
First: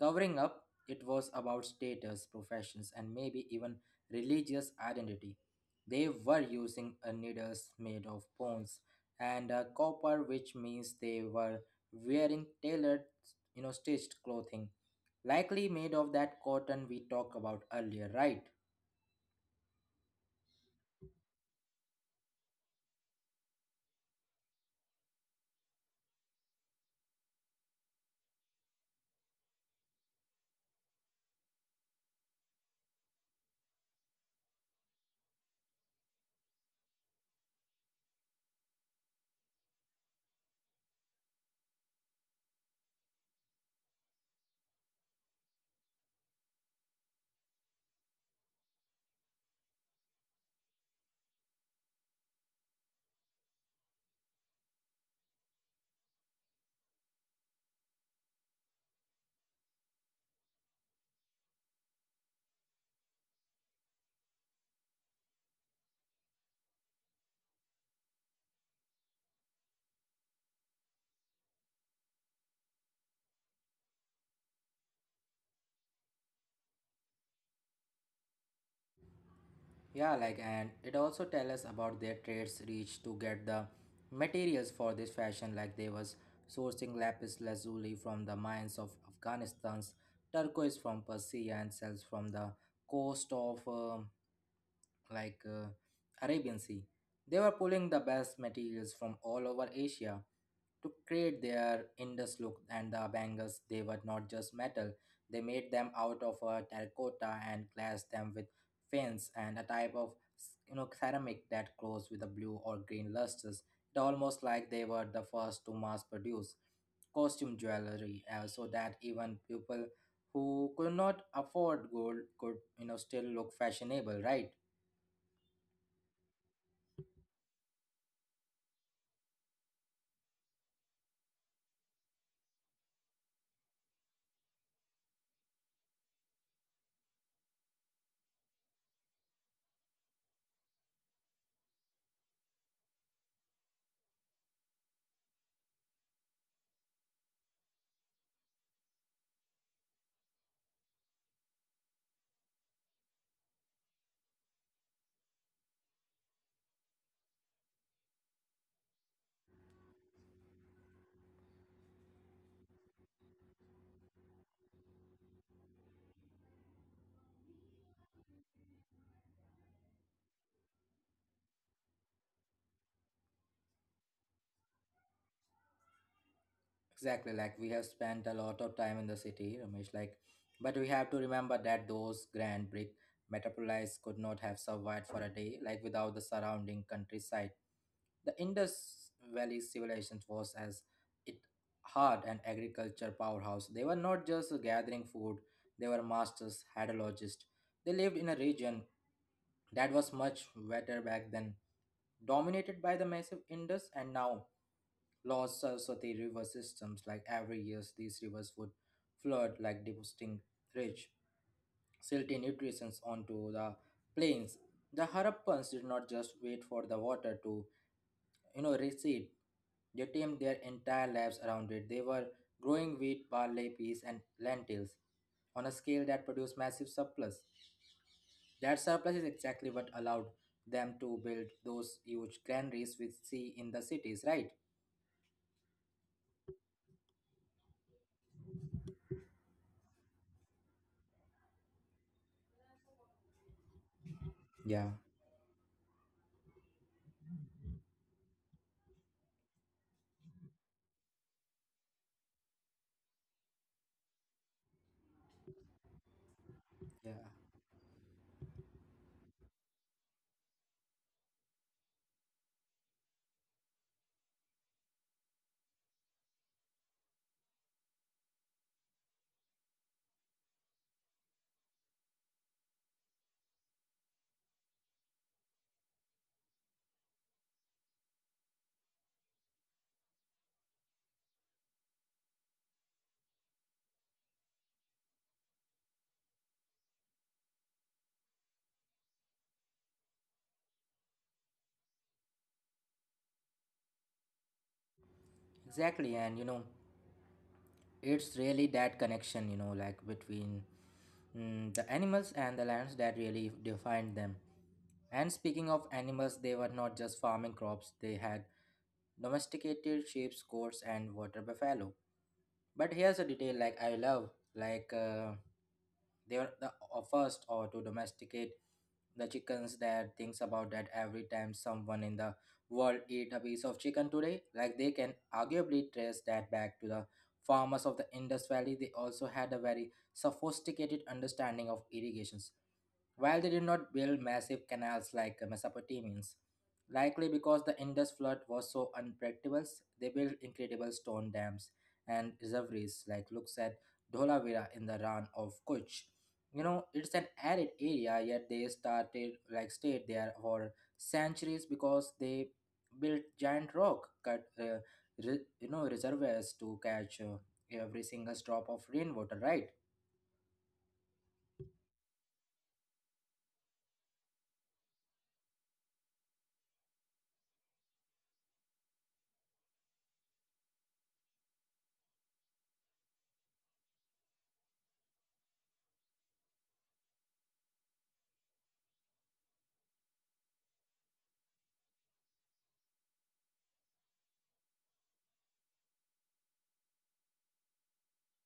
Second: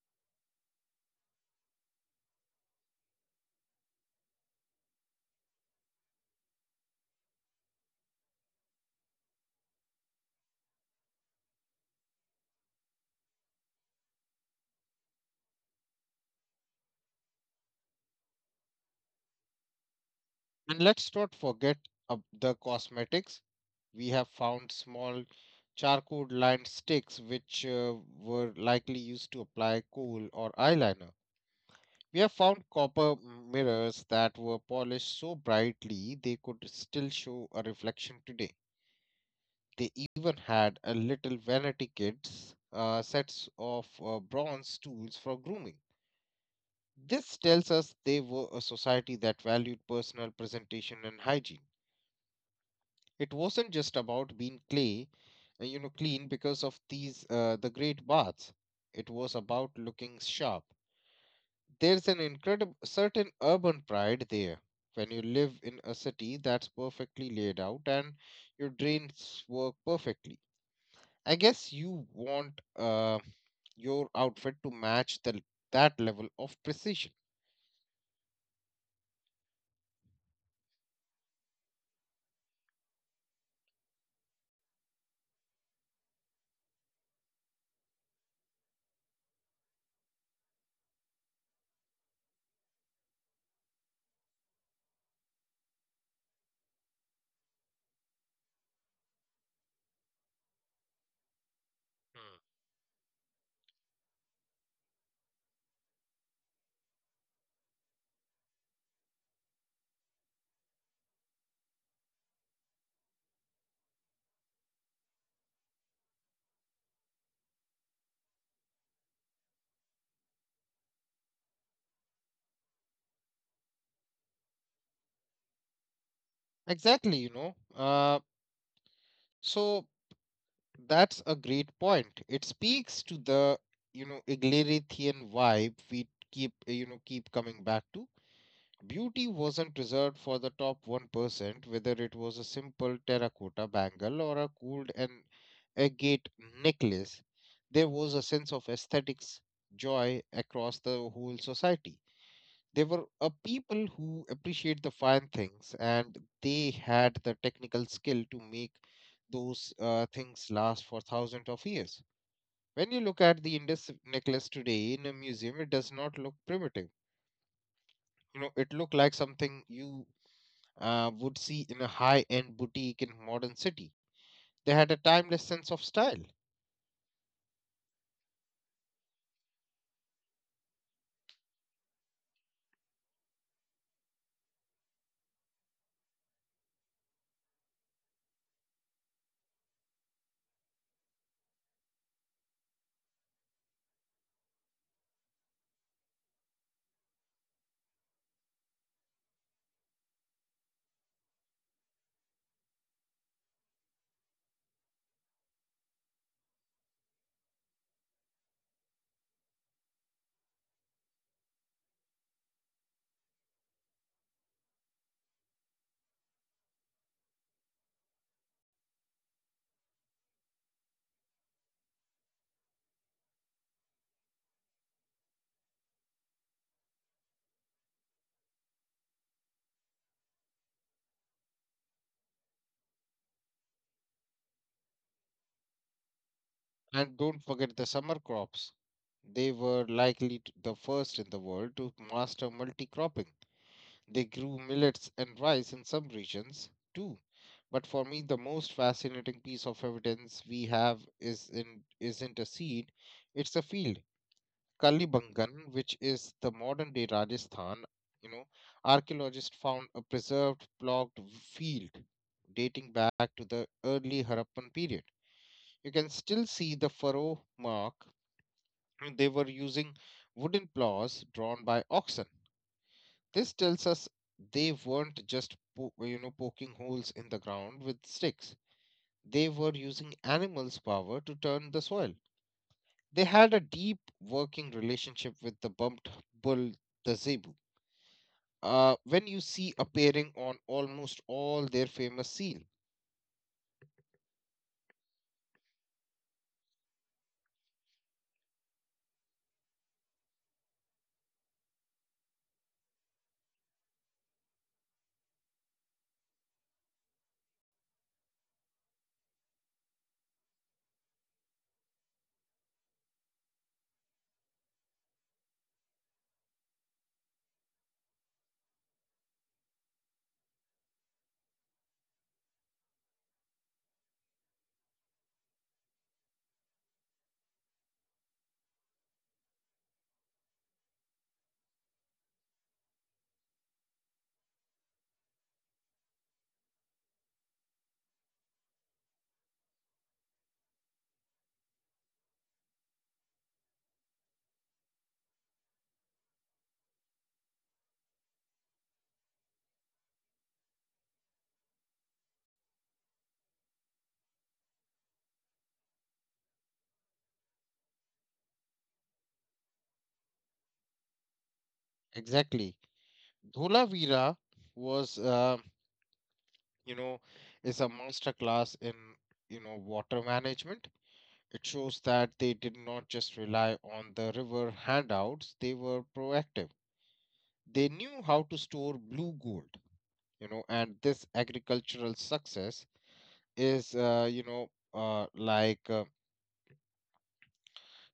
[SPEAKER 1] covering up, it was about status, professions, and maybe even religious identity. They were using a needles made of bones and copper, which means they were wearing tailored, stitched clothing, likely made of that cotton we talked about earlier, right?
[SPEAKER 2] And let's not forget the cosmetics. We have found small charcoal lined sticks which were likely used to apply coal or eyeliner. We have found copper mirrors that were polished so brightly they could still show a reflection today. They even had a little vanity kits, sets of bronze tools for grooming. This tells us they were a society that valued personal presentation and hygiene. It wasn't just about being clean because of the great baths. It was about looking sharp. There's an incredible certain urban pride there. When you live in a city that's perfectly laid out and your drains work perfectly, I guess you want your outfit to match that level of precision.
[SPEAKER 1] Yeah, like and it also tell us about their trades reach to get the materials for this fashion, like they was sourcing lapis lazuli from the mines of Afghanistan's turquoise from Persia and cells from the coast of like Arabian Sea. They were pulling the best materials from all over Asia to create their
[SPEAKER 2] Hmm.
[SPEAKER 1] Indus look, and the bangles, they were not just metal, they made them out of terracotta and glassed them with fins and a type of ceramic that glows with a blue or green lusters. It almost like they were the first to mass produce costume jewelry so that even people who could not afford gold could still look fashionable, right?
[SPEAKER 2] Exactly, you know. So That's a great point. It speaks to the, you know, Iglerithian vibe we keep coming back to. Beauty wasn't reserved for the top 1%, whether it was a simple terracotta bangle or a cooled and agate necklace. There was a sense of aesthetics joy across the whole society. They were a people who appreciate the fine things, and they had the technical skill to make those things last for thousands of years. When you look at the Indus necklace today in a museum, it does not look primitive. You know, it looked like something you would see in a high-end boutique in modern city. They had a timeless sense of style,
[SPEAKER 1] Exactly, like we have spent a lot of time in the city, Ramesh. Like, but we have to remember that those grand brick metropolis could not have survived for a day, like without the surrounding countryside. The Indus Valley civilization was as it hard and agriculture powerhouse. They were not just gathering food; they were masters, hydrologists, they lived in a region that was much wetter back then, dominated by the massive Indus and now lost Saraswati river systems. Like every year, these rivers would flood, like depositing rich, silty nutrients onto the plains. The Harappans did not just wait for the water to, recede. They tamed their entire lives around it. They were growing wheat, barley, peas, and lentils on a scale that produced massive surplus. That surplus is exactly what allowed them to build those huge granaries we see in the cities, right?
[SPEAKER 2] and don't forget the summer crops. They were likely the first in the world to master multi-cropping. They grew millets and
[SPEAKER 1] Yeah.
[SPEAKER 2] rice in some regions too. But for me, the most fascinating piece of evidence we have isn't a seed, it's a field. Kalibangan, which is the modern day
[SPEAKER 1] Yeah,
[SPEAKER 2] Rajasthan, you know, archaeologists found a preserved ploughed field dating back to the early Harappan period. You can still see the furrow mark. They were using wooden plows drawn by oxen. This tells us they weren't just poking holes in the ground with sticks. They were using animals' power to turn the soil. They had a deep working relationship with the bumped bull, the zebu. When you see appearing on almost all their famous seal.
[SPEAKER 1] exactly. And it's really that connection, like between the animals and the lands that really defined them. And speaking of animals, they were not just farming crops, they had domesticated sheep, goats, and water buffalo. But here's a detail like I love, like they were the first or to domesticate the chickens. That thinks about that every time someone in the world eat a piece of chicken today, like they can arguably trace that back to the farmers of the Indus Valley. They also had a very sophisticated understanding of irrigations, while they did not build massive canals like the Mesopotamians. Likely because the Indus flood was so unpredictable, they built incredible stone dams and reservoirs, like looks at Dholavira in the Ran of Kutch. It's an arid area, yet they started like stayed there for centuries because they built giant rock cut, reservoirs to catch every single drop of rainwater, right?
[SPEAKER 2] Exactly. Dholavira was, uh, you know, is a master class in, you know, water management. It shows that they did not just rely on the river handouts, they were proactive. They knew how to store blue gold, you know, and this agricultural success is, you know, like,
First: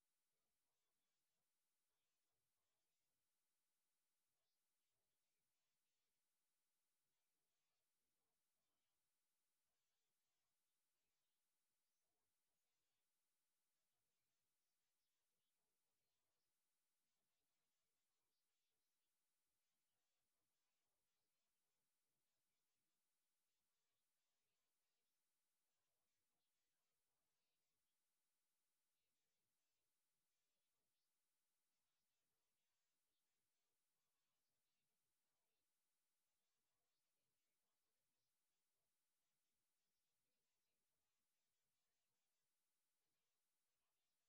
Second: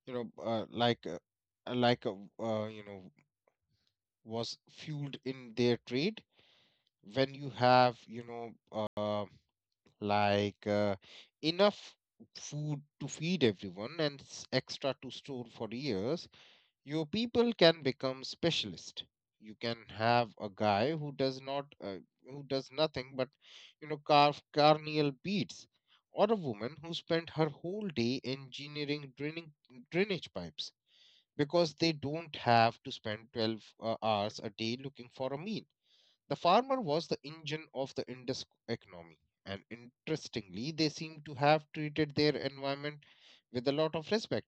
[SPEAKER 2] you know, like, you know, was fueled in their trade. When you have, like uh, enough food to feed everyone and extra to store for years, your people can become specialist. You can have a guy who does not, who does nothing but, you know, carve carnial beads, or a woman who spent her whole day engineering drainage pipes because they don't have to spend 12 hours a day looking for a meal. The farmer was the engine of the Indus economy, and interestingly, they seem to have treated their environment with a lot of respect.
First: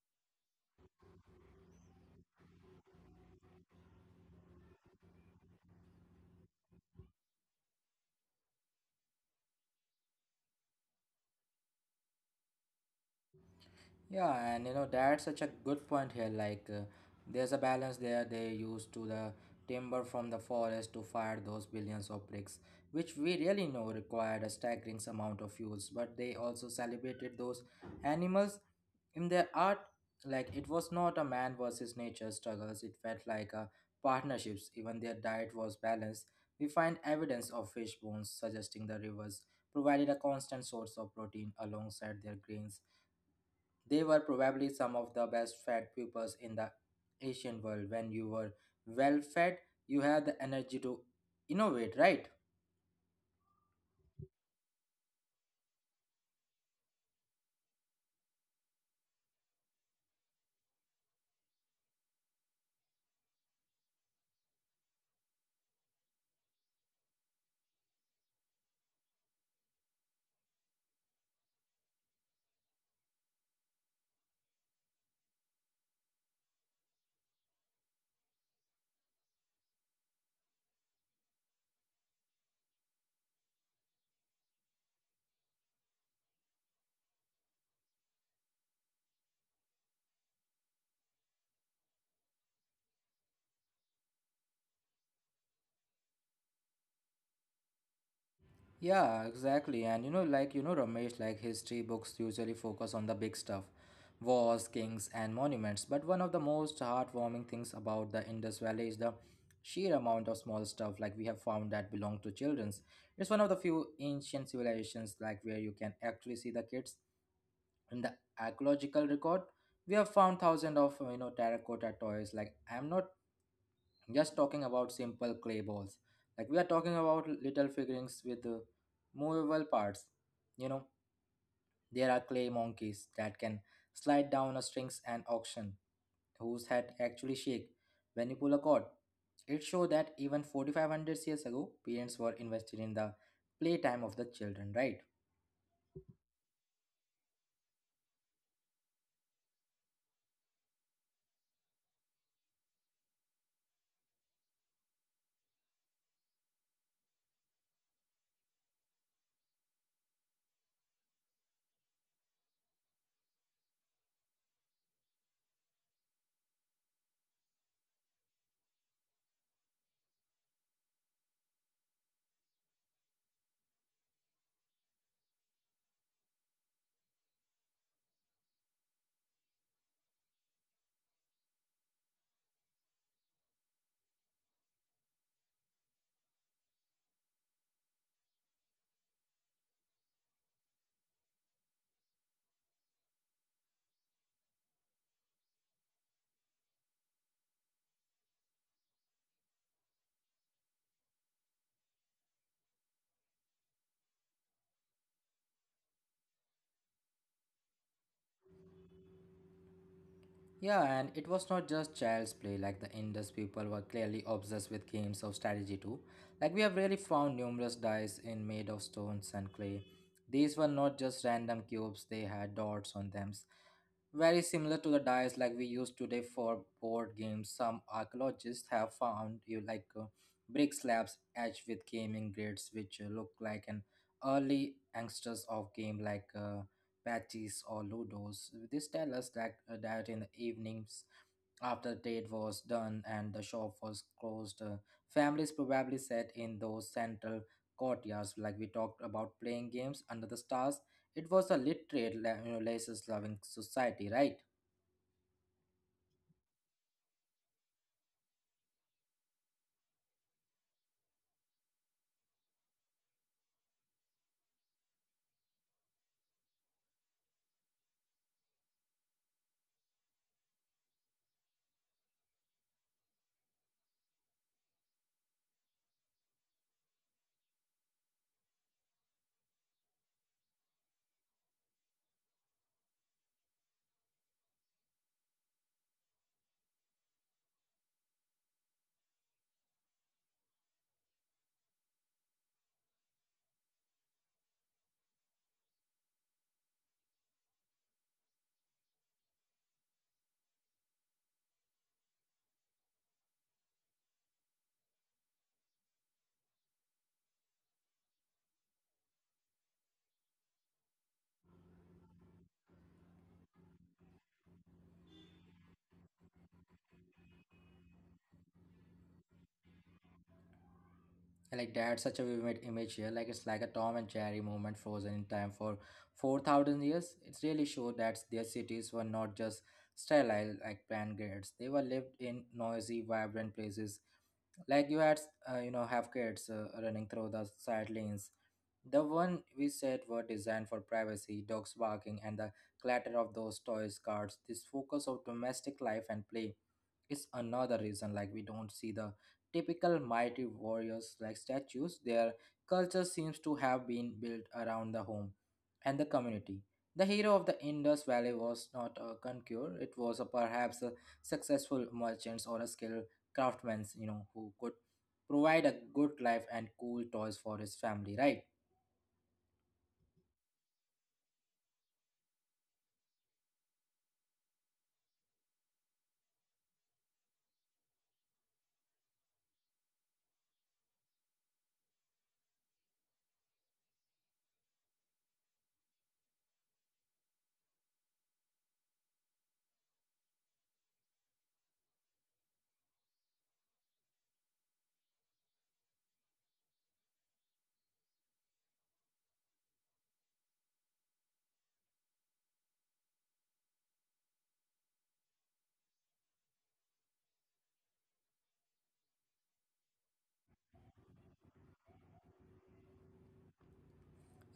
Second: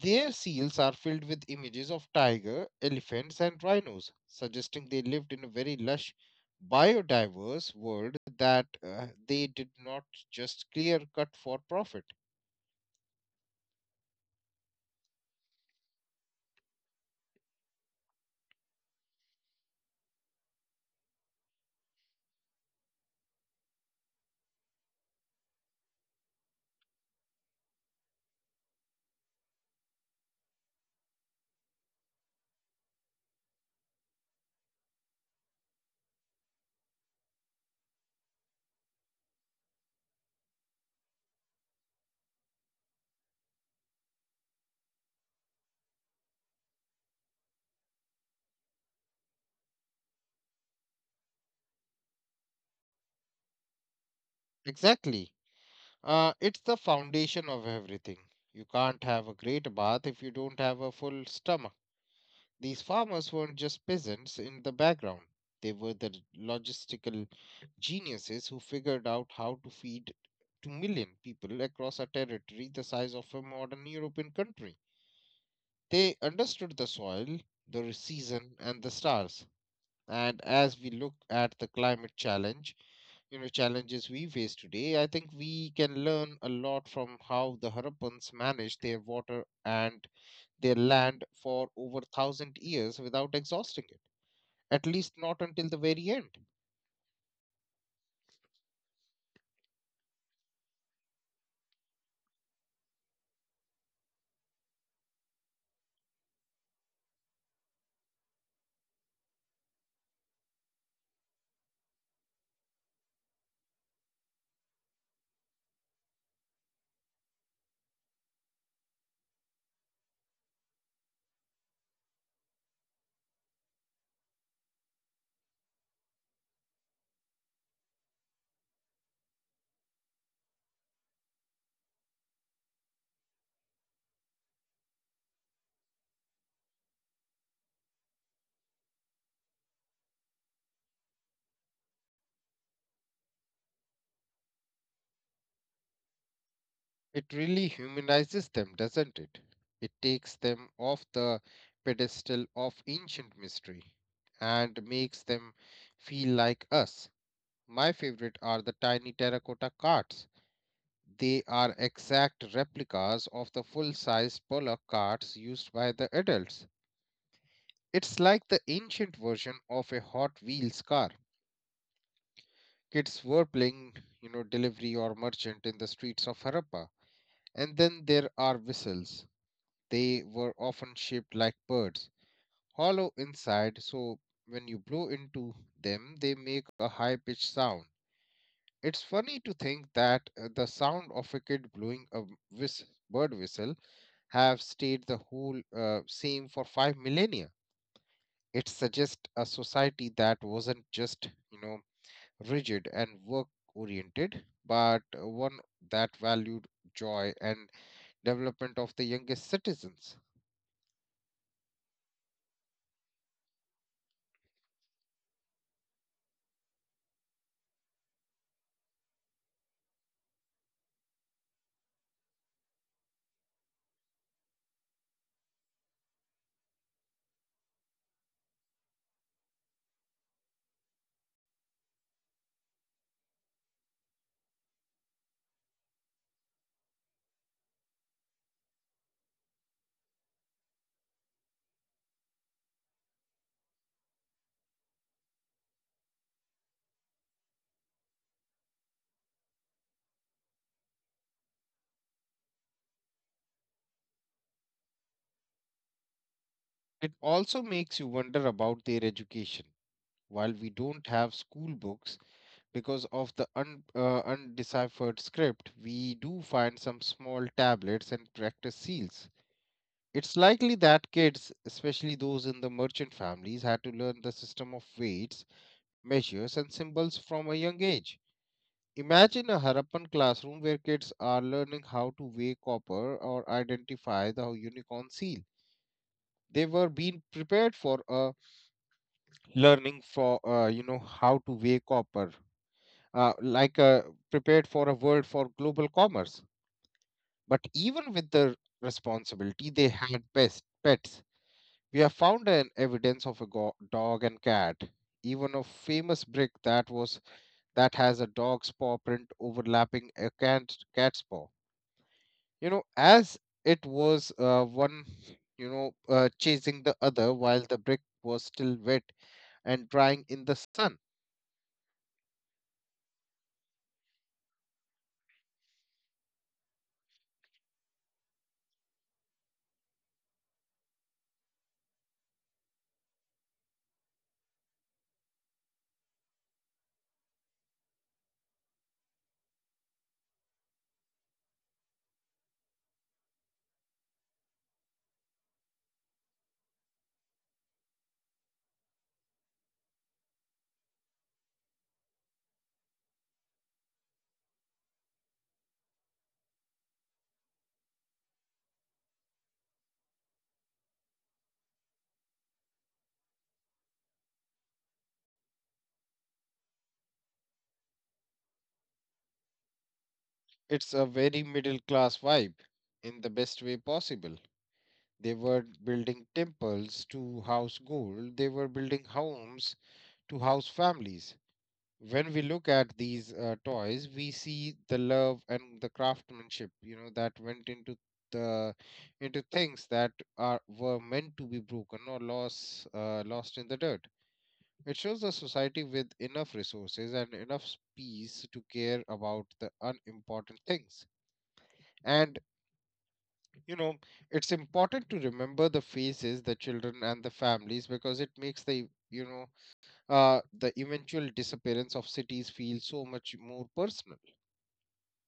[SPEAKER 2] Their seals are filled with images of tiger, elephants, and rhinos, suggesting they lived in a very lush, biodiverse world that they did not just clear cut for profit.
[SPEAKER 1] Yeah, and that's such a good point here. Like, there's a balance there. They used to the timber from the forest to fire those billions of bricks, which we really know required a staggering amount of fuels. But they also celebrated those animals in their art. Like, it was not a man versus nature struggles. It felt like a partnerships. Even their diet was balanced. We find evidence of fish bones suggesting the rivers provided a constant source of protein alongside their grains. They were probably some of the best fed pupils in the Asian world. When you were well fed, you had the energy to innovate, right?
[SPEAKER 2] Exactly. It's the foundation of everything. You can't have a great bath if you don't have a full stomach. These farmers weren't just peasants in the background, they were the logistical geniuses who figured out how to feed 2 million people across a territory the size of a modern European country. They understood the soil, the season, and the stars. And as we look at the climate challenges we face today, I think we can learn a lot from how the Harappans managed their water and their land for over 1000 years without exhausting, at least not until the very end.
[SPEAKER 1] Yeah, exactly. And like Ramesh, like history books usually focus on the big stuff, wars, kings, and monuments. But one of the most heartwarming things about the Indus Valley is the sheer amount of small stuff, like we have found, that belong to children's. It's one of the few ancient civilizations like where you can actually see the kids in the archaeological record. We have found thousands of terracotta toys. I'm not just talking about simple clay balls, like we are talking about little figurines with movable parts. you know there are clay monkeys that can slide down a strings, and auction whose head actually shake when you pull a cord. It showed that even 4500 years ago, parents were invested in the playtime of the children, right?
[SPEAKER 2] It really humanizes them, doesn't it? It takes them off the pedestal of ancient mystery and makes them feel like us. My favorite are the tiny terracotta carts. They are exact replicas of the full sized bullock carts used by the adults. It's like the ancient version of a Hot Wheels car. Kids were playing, you know, delivery or merchant in the streets of Harappa. And then there are whistles. They were often shaped like birds, hollow inside, so when you blow into them, they make a high pitched sound. It's funny to think that the sound of a kid blowing a whis- bird whistle have stayed the whole same for 5 millennia. It suggests a society that wasn't just, you know, rigid and work oriented, but one that valued joy and development of the youngest citizens.
[SPEAKER 1] Yeah, and it was not just child's play, like the Indus people were clearly obsessed with games of strategy too. Like we have really found numerous dice in made of stones and clay. These were not just random cubes, they had dots on them. Very similar to the dice like we use today for board games. Some archaeologists have found you like brick slabs etched with gaming grids, which look like an early ancestors of game like Patches or ludos. This tells us that, that in the evenings, after trade was done and the shop was closed, families probably sat in those central courtyards, like we talked about, playing games under the stars. It was a literate, laces loving society, right?
[SPEAKER 2] It also makes you wonder about their education. While we don't have school books because of the undeciphered script, we do find some small tablets and practice seals. It's likely that kids, especially those in the merchant families, had to learn the system of weights, measures, and symbols from a young age. Imagine a Harappan classroom where kids are learning how to weigh copper or identify the unicorn seal. They were being prepared for learning for you know how to weigh copper, uh, like uh, prepared for a world for global commerce. But even with the responsibility, they had best pets. We have found an evidence of a dog and cat, even a famous brick that has a dog's paw print overlapping a cat's paw, as it was one, chasing the other while the brick was still wet and drying in the sun.
[SPEAKER 1] And, like that's such a vivid image here. Like it's like a Tom and Jerry moment frozen in time for 4,000 years. It really showed that their cities were not just sterile like pancreas. They were lived in noisy, vibrant places. Like you had have kids running through the side lanes, the one we said were designed for privacy, dogs barking, and the clatter of those toys cards. This focus of domestic life and play is another reason like we don't see the typical mighty warriors like statues. Their culture seems to have been built around the home and the community. The hero of the Indus Valley was not a conqueror; it was a, perhaps a successful merchant or a skilled craftsman, you know, who could provide a good life and cool toys for his family, right?
[SPEAKER 2] It's a very middle class vibe, in the best way possible. They were building temples to house gold. They were building homes to house families. When we look at these toys, we see the love and the craftsmanship, you know, that went into the into things that are were meant to be broken or lost, lost in the dirt. It shows a society with enough resources and enough space to care about the unimportant things. And, you know, it's important to remember the faces, the children, and the families because it makes the you know the eventual disappearance of cities feel so much more personal.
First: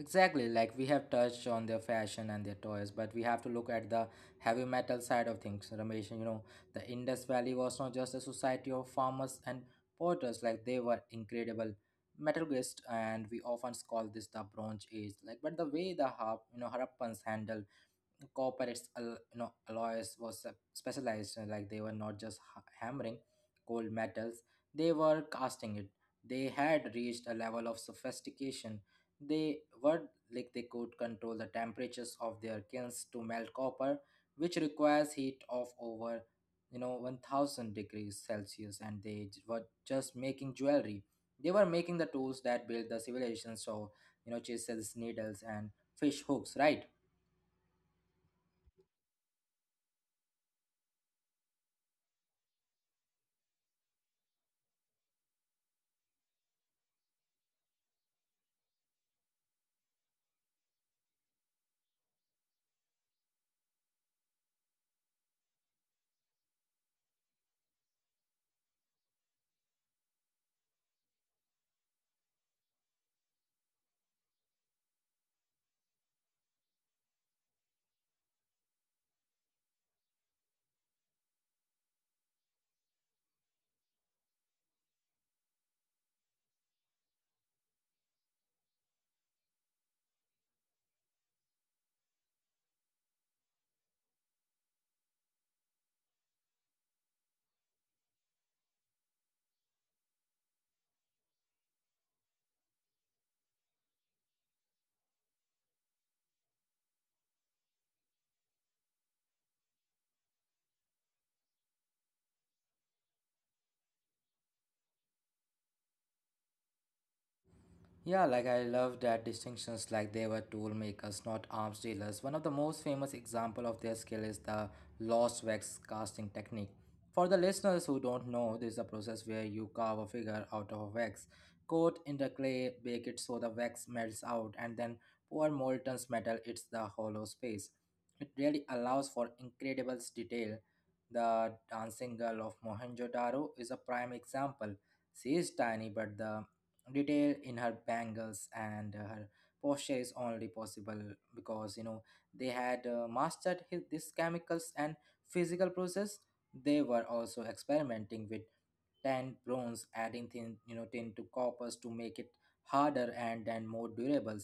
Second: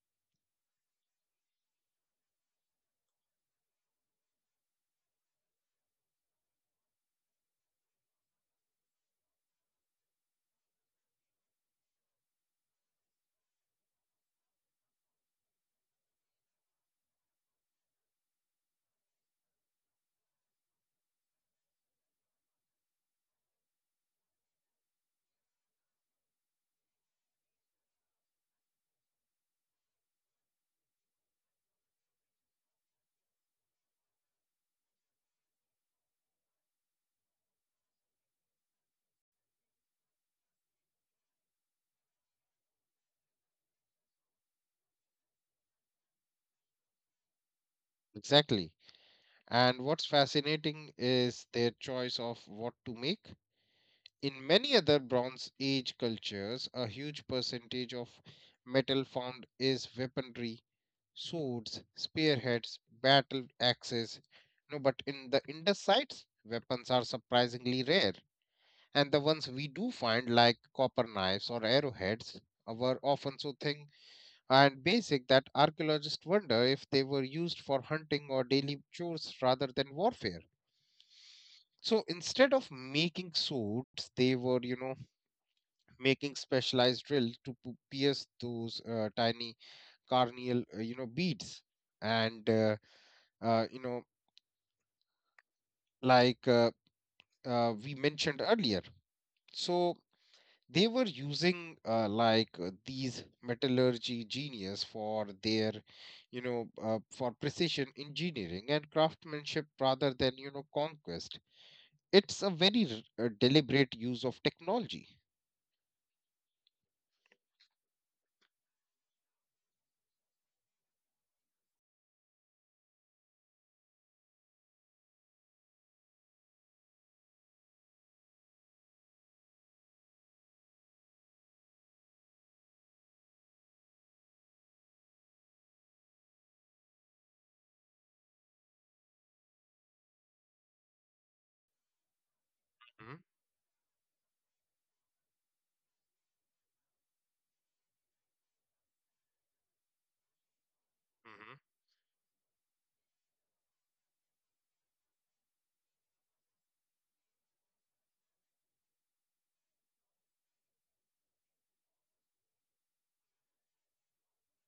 [SPEAKER 1] Exactly, like we have touched on their fashion and their toys, but we have to look at the heavy metal side of things, Ramesh. You know, the Indus Valley was not just a society of farmers and porters, like they were incredible metallurgists, and we often call this the Bronze Age. Like, but the way the Harappans handled corporates al- you know alloys was specialized. Like they were not just hammering cold metals, they were casting it. They had reached a level of sophistication, they were, like they could control the temperatures of their kilns to melt copper, which requires heat of over 1000 degrees celsius. And they were just making jewelry, they were making the tools that built the civilization. So chisels, needles, and fish hooks, right?
[SPEAKER 2] Exactly. And what's fascinating is their choice of what to make. In many other Bronze Age cultures, a huge percentage of metal found is weaponry: swords, spearheads, battle axes. No, but in the Indus sites, weapons are surprisingly rare. And the ones we do find, like copper knives or arrowheads, were often so thin and basic that archaeologists wonder if they were used for hunting or daily chores rather than warfare. So instead of making swords, they were, you know, making specialized drills to pierce those tiny carnial, beads. And, you know, like We mentioned earlier. So they were using these metallurgy genius for their, for precision engineering and craftsmanship rather than, you know, conquest. It's a very deliberate use of technology.
[SPEAKER 1] Yeah, like I love that distinctions, like they were tool makers, not arms dealers. One of the most famous example of their skill is the lost wax casting technique. For the listeners who don't know, this is a process where you carve a figure out of wax, coat in the clay, bake it so the wax melts out, and then pour molten metal into the hollow space. It really allows for incredible detail. The dancing girl of
[SPEAKER 2] Mhm,
[SPEAKER 1] Mohenjo-daro is a prime example. She is tiny, but the detail in her bangles and her posture is only possible
[SPEAKER 2] mhm.
[SPEAKER 1] because they had mastered his, these chemicals and physical process. They were also experimenting with tan bronze, adding thin tin to coppers to make it harder and more durable.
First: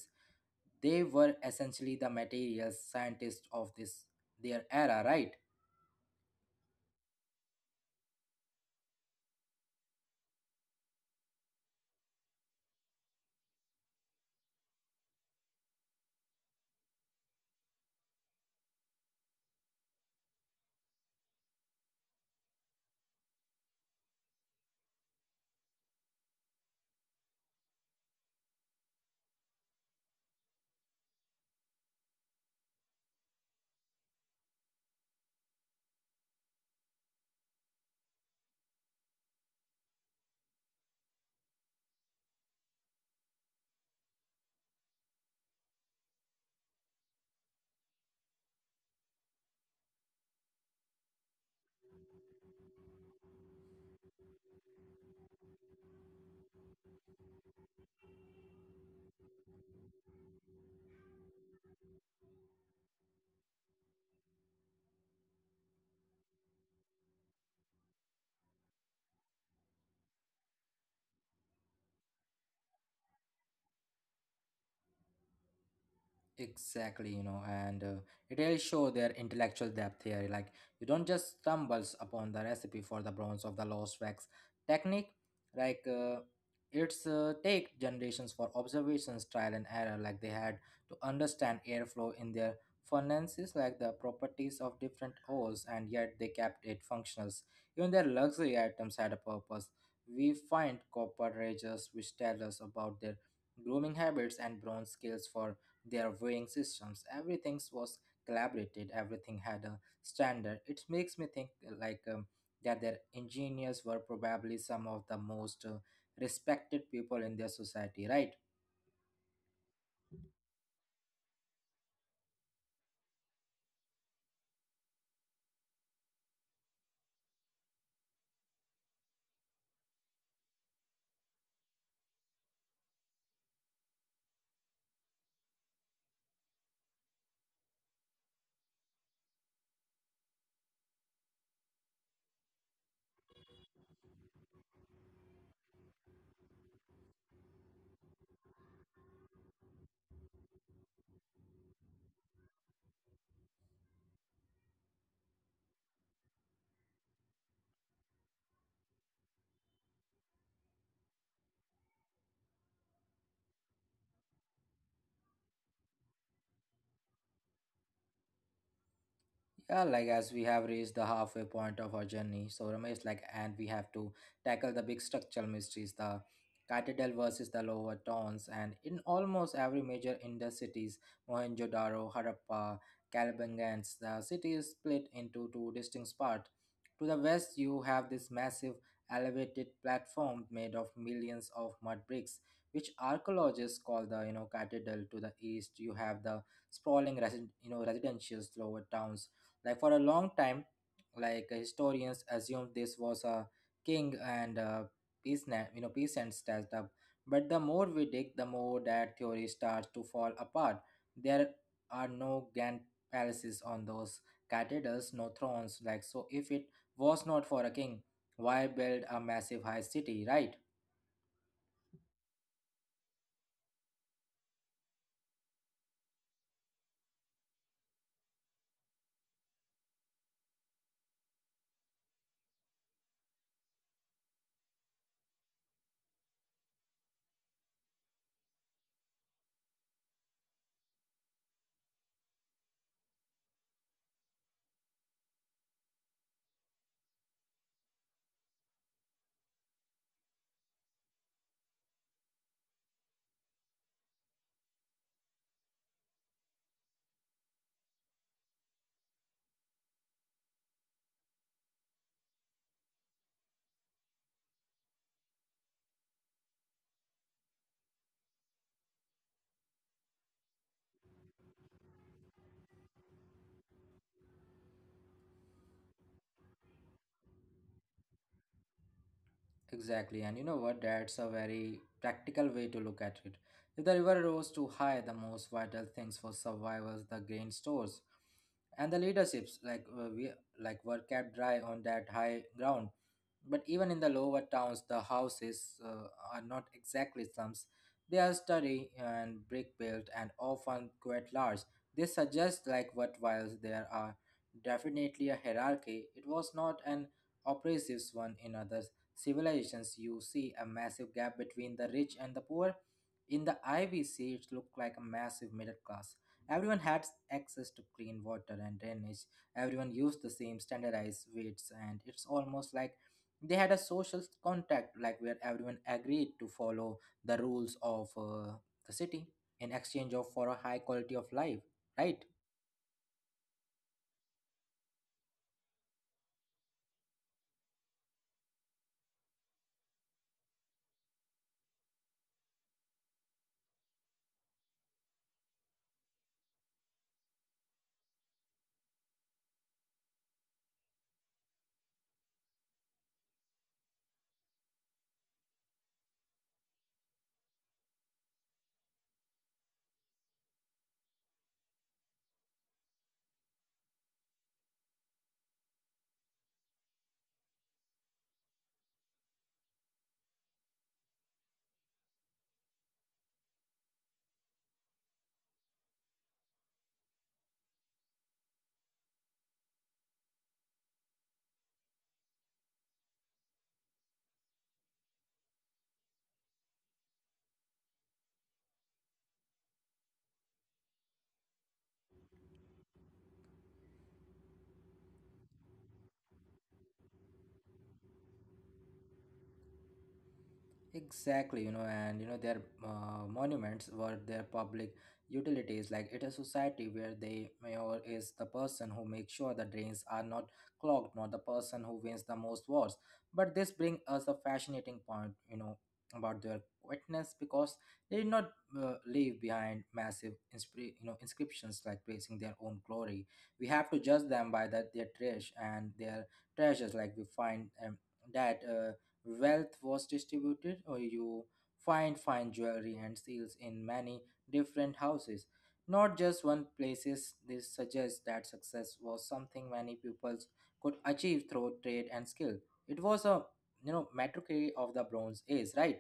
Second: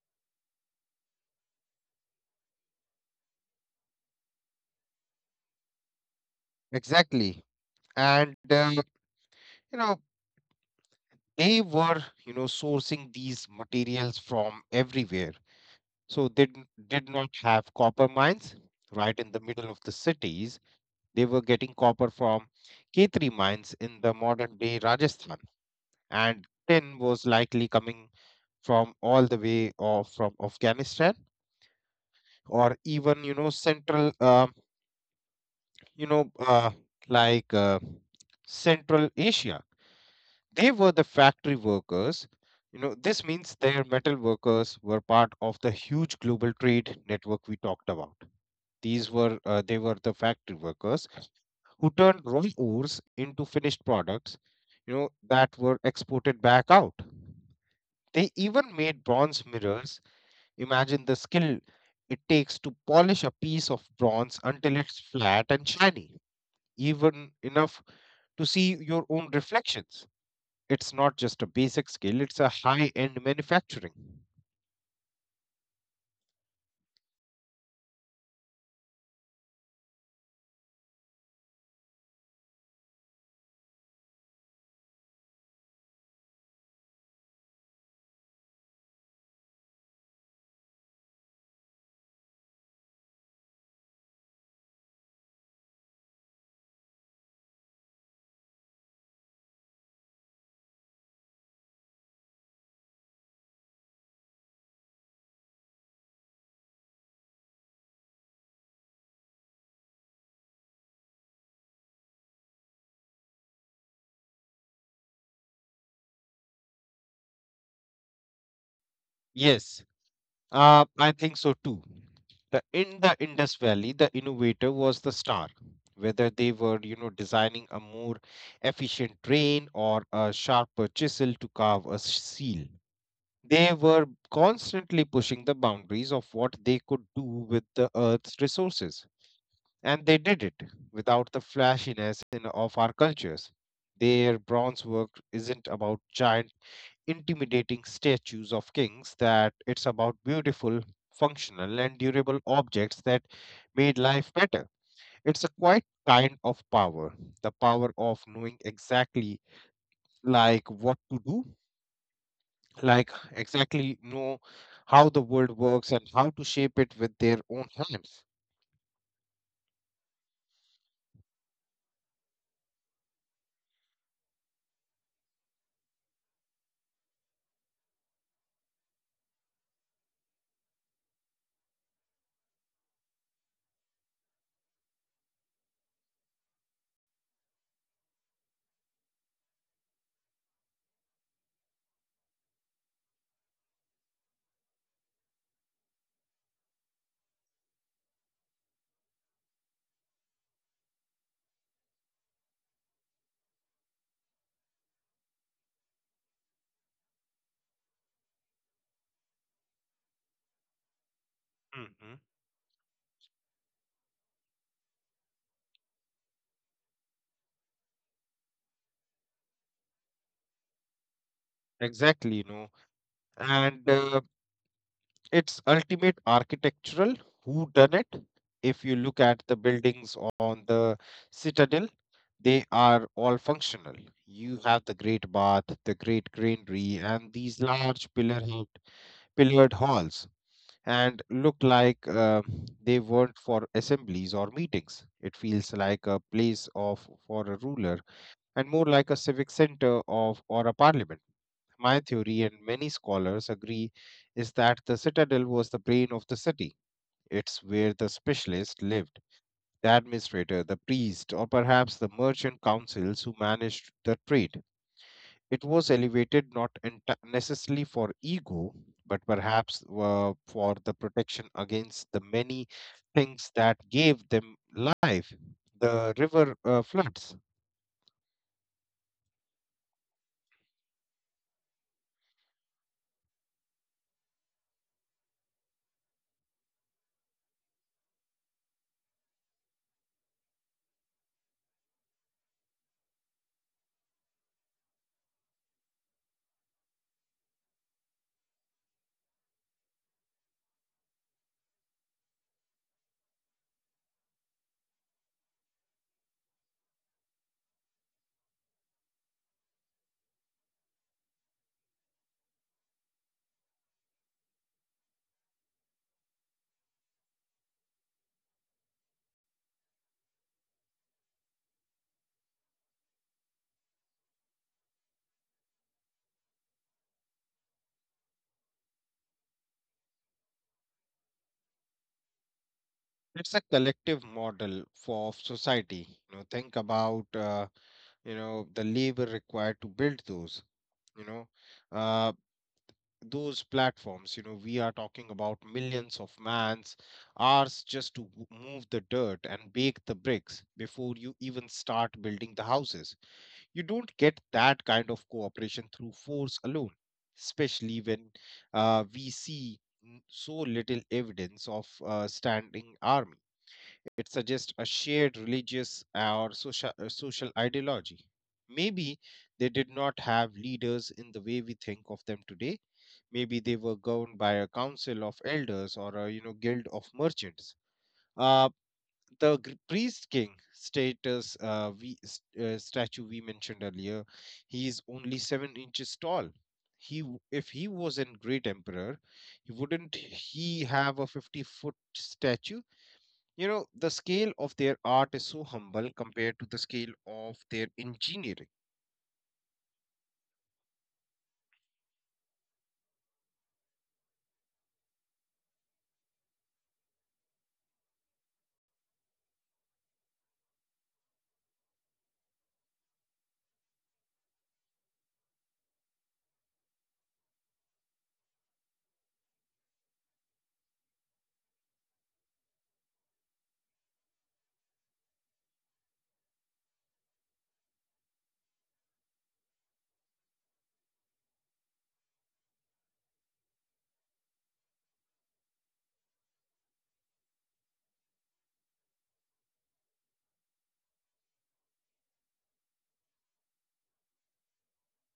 [SPEAKER 1] They were essentially the materials scientists of this their era, right?
[SPEAKER 2] Exactly, and you know they were, you know, sourcing these materials from everywhere. So they did not have copper mines right in the middle of the cities. They were getting copper from ketri mines in the modern day rajasthan, and tin was likely coming from all the way or from afghanistan, or even, you know, central, you know uh, like uh, central asia. They were the factory workers. You know, this means their metal workers were part of the huge global trade network we talked about. These were They were the factory workers who turned raw ores into finished products, you know, that were exported back out. They even made bronze mirrors. Imagine the skill it takes to polish a piece of bronze until it's flat and shiny, even enough to see your own reflections. It's not just a basic skill, it's a high end manufacturing.
[SPEAKER 1] Exactly, you know, and it really show their intellectual depth here. Like you don't just stumbles upon the recipe for the bronze of the lost wax technique. Like uh, it's take generations for observations, trial and error. Like they had to understand airflow in their furnaces, like the properties of different ores, and yet they kept it functional. Even their luxury items had a purpose. We find copper rages which tell us about their grooming habits and bronze scales for their weighing systems. Everything was collaborated, everything had a standard. It makes me think that their engineers were probably some of the most respected people in their society, right?
[SPEAKER 2] Yes, I think so too. In the Indus Valley, the innovator was the star. Whether they were, you know, designing a more efficient train or a sharper chisel to carve a seal, they were constantly pushing the boundaries of what they could do with the earth's resources. And they did it without the flashiness of our cultures. Their bronze work isn't about giant intimidating statues of kings, that it's about beautiful, functional, and durable objects that made life better. It's a quite kind of power, the power of knowing exactly like what to do, like exactly know how the world works and how to shape it with their own hands.
[SPEAKER 1] Yeah, like as we have reached the halfway point of our journey, so Ramesh, like, and we have to tackle the big structural mysteries, the Citadel versus the lower towns. And in almost every major Indus cities, Mohenjo-daro, Harappa, Kalabangans, the city is split into two distinct parts. To the west, you have this massive elevated platform made of millions of mud bricks, which archaeologists call the Citadel. To the east, you have the sprawling residential lower towns. Like for a long time, historians assumed this was a king and peasant, you know, peasant stashed up. But the more we dig, the more that theory starts to fall apart. There are
[SPEAKER 2] Mhm.
[SPEAKER 1] no grand palaces on those cathedrals, no thrones. Like so, if it was not for a king, why build a massive high city, right?
[SPEAKER 2] Exactly, you know, and it's ultimate architectural who done it. If you look at the buildings on the citadel, they are all functional. You have the great bath, the great granary, and these large pillared halls, and look like they weren't for assemblies or meetings. It feels like a place of for a ruler, and more like a civic center of or a parliament. My theory, and many scholars agree, is that the citadel was the brain of the city. It's where the specialist lived: the administrator, the priest, or perhaps the merchant councils who managed the trade. It was elevated not necessarily for ego, but perhaps for the protection against the many things that gave them life. The river floods.
[SPEAKER 1] Exactly, and you know what? That's a very practical way to look at it. If the river rose too high, the most vital things for survivors, the grain stores, and the leaderships, like we, like were kept dry on that high ground. But even in the lower towns, the houses are not exactly slums. They are sturdy and brick built and often quite large. This suggests like what while there are definitely a hierarchy, it was not an oppressive one. In other civilizations, you see a massive gap between the rich and the poor. In the Ivy Sea, it looked like a massive middle class. Everyone had access to clean water and drainage. Everyone used the same standardized weights, and it's almost like they had a social contract, like where everyone agreed to follow the rules of the city in exchange of for a high quality of life, right?
[SPEAKER 2] It's a collective model for of society. You know, think about, the labor required to build those, you know uh, those platforms. You know, we are talking about millions of man's hours just to move the dirt and bake the bricks before you even start building the houses. You don't get that kind of cooperation through force alone, especially when we see so little evidence of standing army. It suggests a shared religious or social, social ideology. Maybe they did not have leaders in the way we think of them today. Maybe they were governed by a council of elders or a, you know, guild of merchants. Uh, the priest king statue we mentioned earlier, he is only 7 inches tall. If he was a great emperor, he wouldn't he have a 50 foot statue? You know, the scale of their art is so humble compared to the scale of their engineering.
[SPEAKER 1] Exactly, you know, and you know their monuments were their public utilities. Like it is society where the mayor is the person who makes sure the drains are not clogged, not the person who wins the most wars. But this brings us a fascinating point, you know, about their quietness because they did not leave behind massive, inscriptions like praising their own glory. We have to judge them by that their trash and their treasures. Like we find that. Wealth was distributed, or you find fine jewelry and seals in many different houses, not just one places. This suggests that success was something many pupils could achieve through trade and skill. It was a metric of the Bronze Age, right?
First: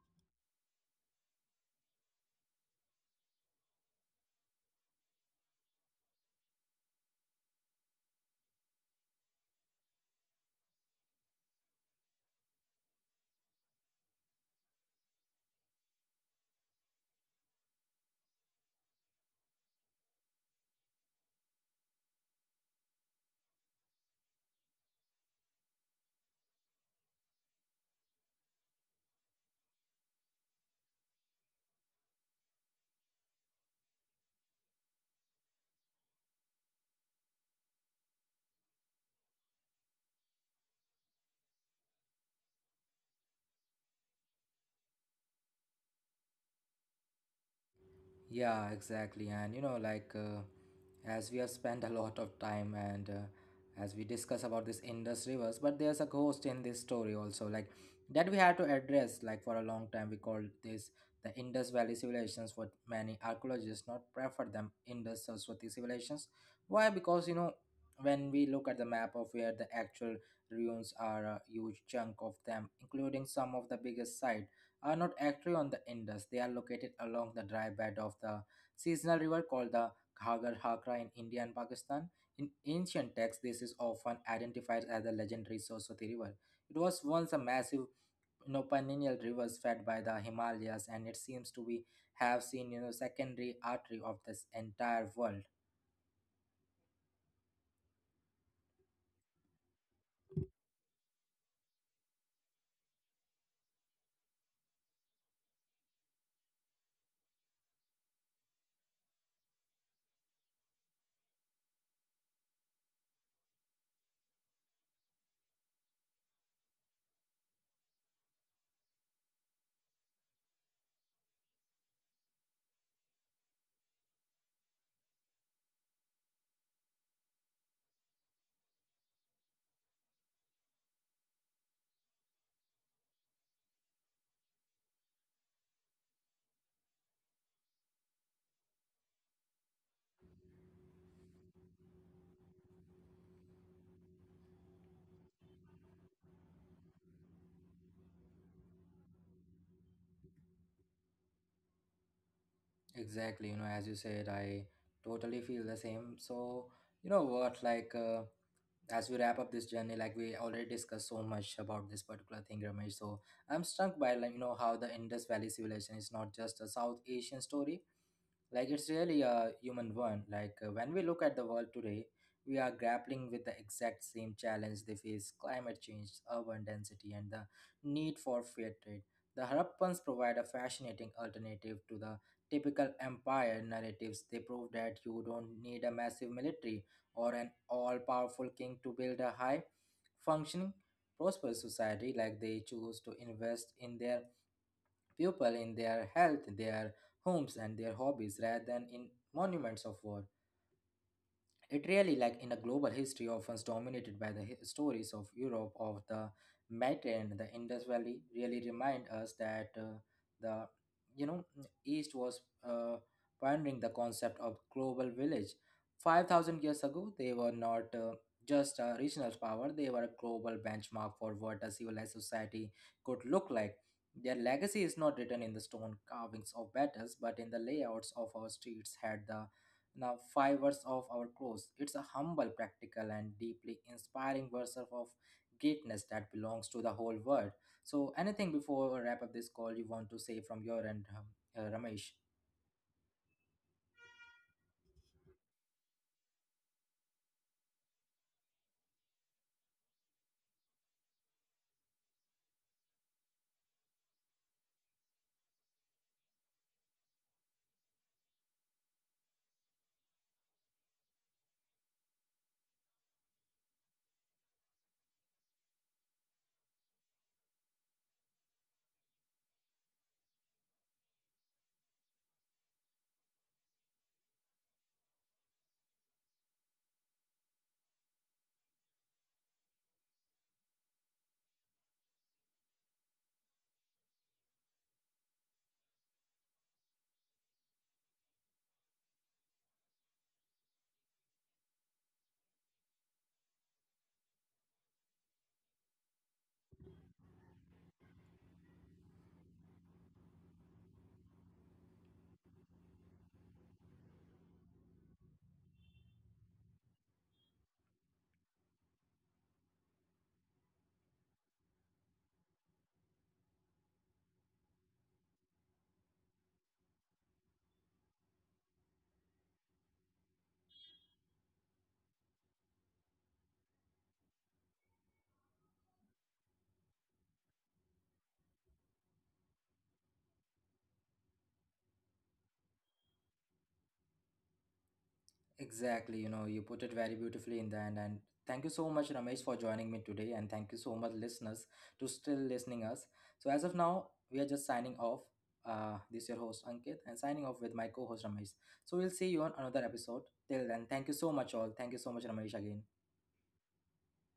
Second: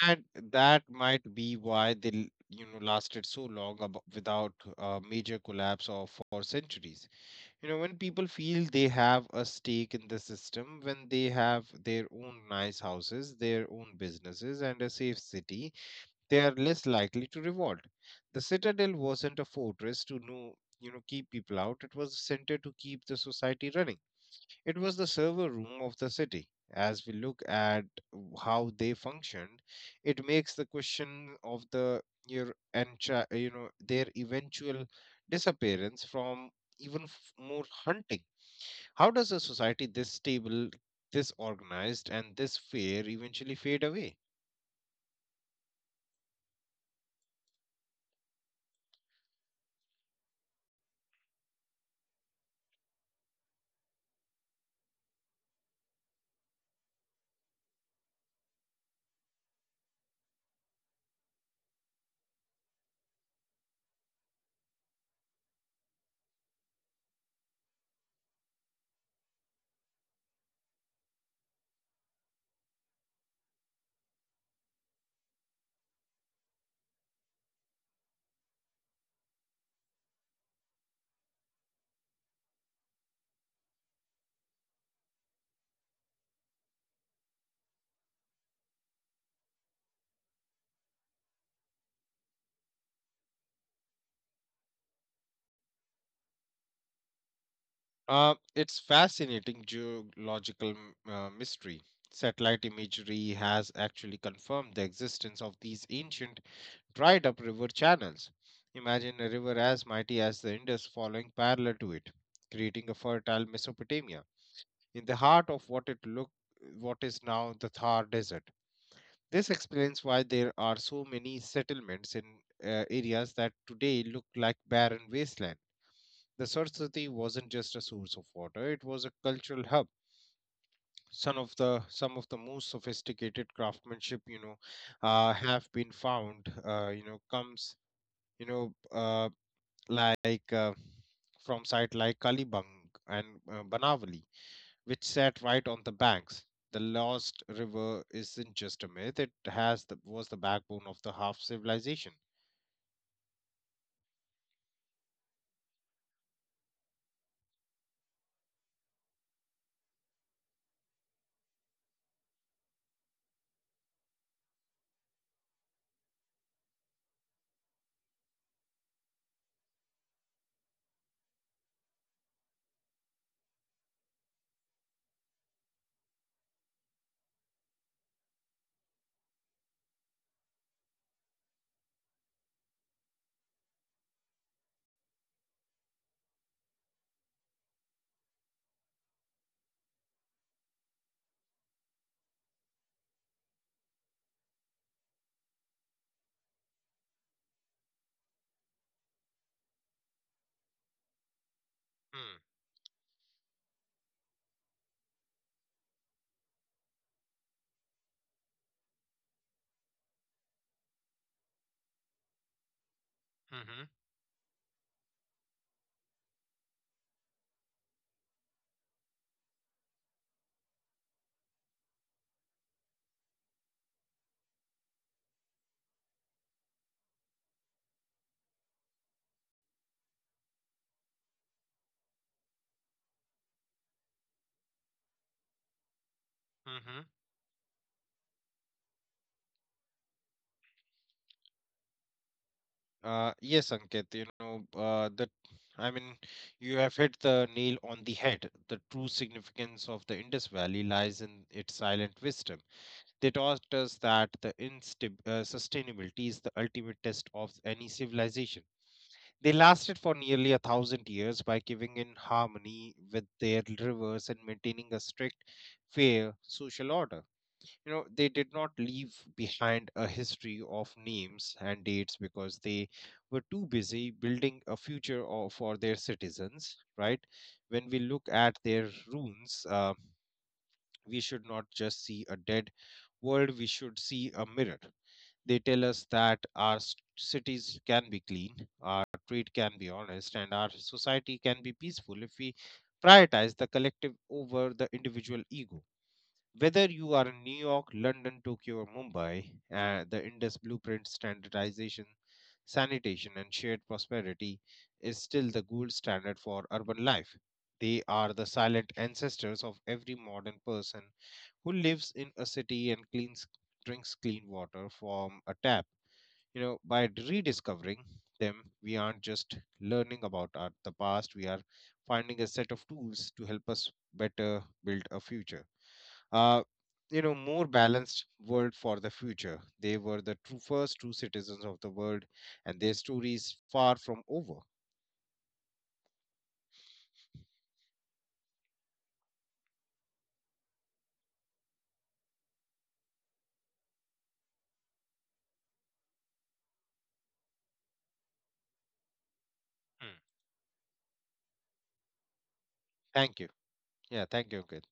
[SPEAKER 2] And that might be why they, lasted so long without a major collapse or for centuries. You know, when people feel they have a stake in the system, when they have their own nice houses, their own businesses, and a safe city, they are less likely to revolt. The citadel wasn't a fortress to know, you know, keep people out. It was a center to keep the society running. It was the server room of the city. As we look at how they functioned, it makes the question of the your entra- you know their eventual disappearance from even more hunting. How does a society this stable, this organized, and this fair eventually fade away?
[SPEAKER 1] Yeah, exactly. And you know, like. As we have spent a lot of time and as we discuss about this Indus rivers, but there's a ghost in this story also, like that we had to address. Like for a long time, we called this the Indus Valley civilizations. What many archaeologists not prefer them Indus Saraswati civilizations. Why? Because you know when we look at the map of where the actual ruins are, a huge chunk of them, including some of the biggest site, are not actually on the Indus. They are located along the dry bed of the seasonal river called the Ghagar Hakra in India and Pakistan. In ancient texts, this is often identified as the legendary Saraswati River. It was once a massive perennial river fed by the Himalayas, and it seems to be have seen secondary artery of this entire world.
[SPEAKER 2] It's fascinating geological mystery. Satellite imagery has actually confirmed the existence of these ancient dried up river channels. Imagine a river as mighty as the Indus following parallel to it, creating a fertile Mesopotamia in the heart of what it look what is now the Thar Desert. This explains why there are so many settlements in areas that today look like barren wasteland. The Saraswati wasn't just a source of water; it was a cultural hub. Some of the most sophisticated craftsmanship, you know, have been found. You know, comes you know, like From sites like Kalibang and Banavali, which sat right on the banks. The lost river isn't just a myth; was the backbone of the half civilization.
[SPEAKER 1] Exactly, you know, as you said, I totally feel the same. So, you know what, as we wrap up this journey, like we already discussed so much about this particular thing, Ramesh. So I'm struck by like you know how the Indus Valley civilization is not just a South Asian story, like it's really a human one. When we look at the world today, we are grappling with the exact same challenge they face: climate change, urban density, and the need for fair trade. The Harappans provide a fascinating alternative to the typical empire narratives. They prove that you don't need a massive military or an all powerful king to build a high functioning, prosperous society. Like they choose to invest in their people, in their health, their homes, and their hobbies rather than in monuments of war. It really, like in a global
[SPEAKER 2] Hmm.
[SPEAKER 1] history, often dominated by the stories of Europe, of the Met and the Indus Valley, really remind us that the you know East was uh, pioneering the concept of
[SPEAKER 2] Mm-hmm.
[SPEAKER 1] global village. 5,000 years ago, they were not just a regional power; they were a global benchmark for what a civilized society could look like. Their legacy is not written in the stone carvings of battles, but in the layouts of our streets. Had the now, five words of our close. It's a humble, practical, and deeply inspiring verse of greatness that belongs to the whole world.
[SPEAKER 2] Mm-hmm.
[SPEAKER 1] So, anything before we wrap up this call you want to say from your end, Ramesh?
[SPEAKER 2] Yes, Ankit, you know, I mean, you have hit the nail on the head. The true significance of the Indus Valley lies in its silent wisdom. They taught us that the instab sustainability is the ultimate test of any civilization. They lasted for nearly a 1,000 years by giving in harmony with their rivers and maintaining a strict, fair social order. You know, they did not leave behind a history of names and dates because they were too busy building a future for their citizens, right? When we look at their ruins, we should not just see a dead world, we should see a mirror. They tell us that our cities can be clean, our trade can be honest, and our society can be peaceful if we prioritize the collective over the individual ego. Whether you are in New York, London, Tokyo, or Mumbai, the Indus Blueprint standardization, sanitation, and shared prosperity is still the gold standard for urban life. They are the silent ancestors of every modern person who lives in a city and cleans drinks clean water from a tap. You know, by rediscovering them, we aren't just learning about the past. We are finding a set of tools to help us better build a future, uh, more balanced world for the future. They were the true, first true citizens of the world, and their story is far from over.
[SPEAKER 1] Exactly, you know, you put it very beautifully in the end. And thank you so much, Ramesh, for joining me today. And thank you so much, listeners, to still listening us. So, as of now, we are just signing off. This is your host, Ankit, and signing off with my co host, Ramesh. So, we'll see you on
[SPEAKER 2] Hmm.
[SPEAKER 1] another episode. Till then, thank you so much, all. Thank you so much, Ramesh, again.
[SPEAKER 2] Thank you. Yeah, thank you, Ankit.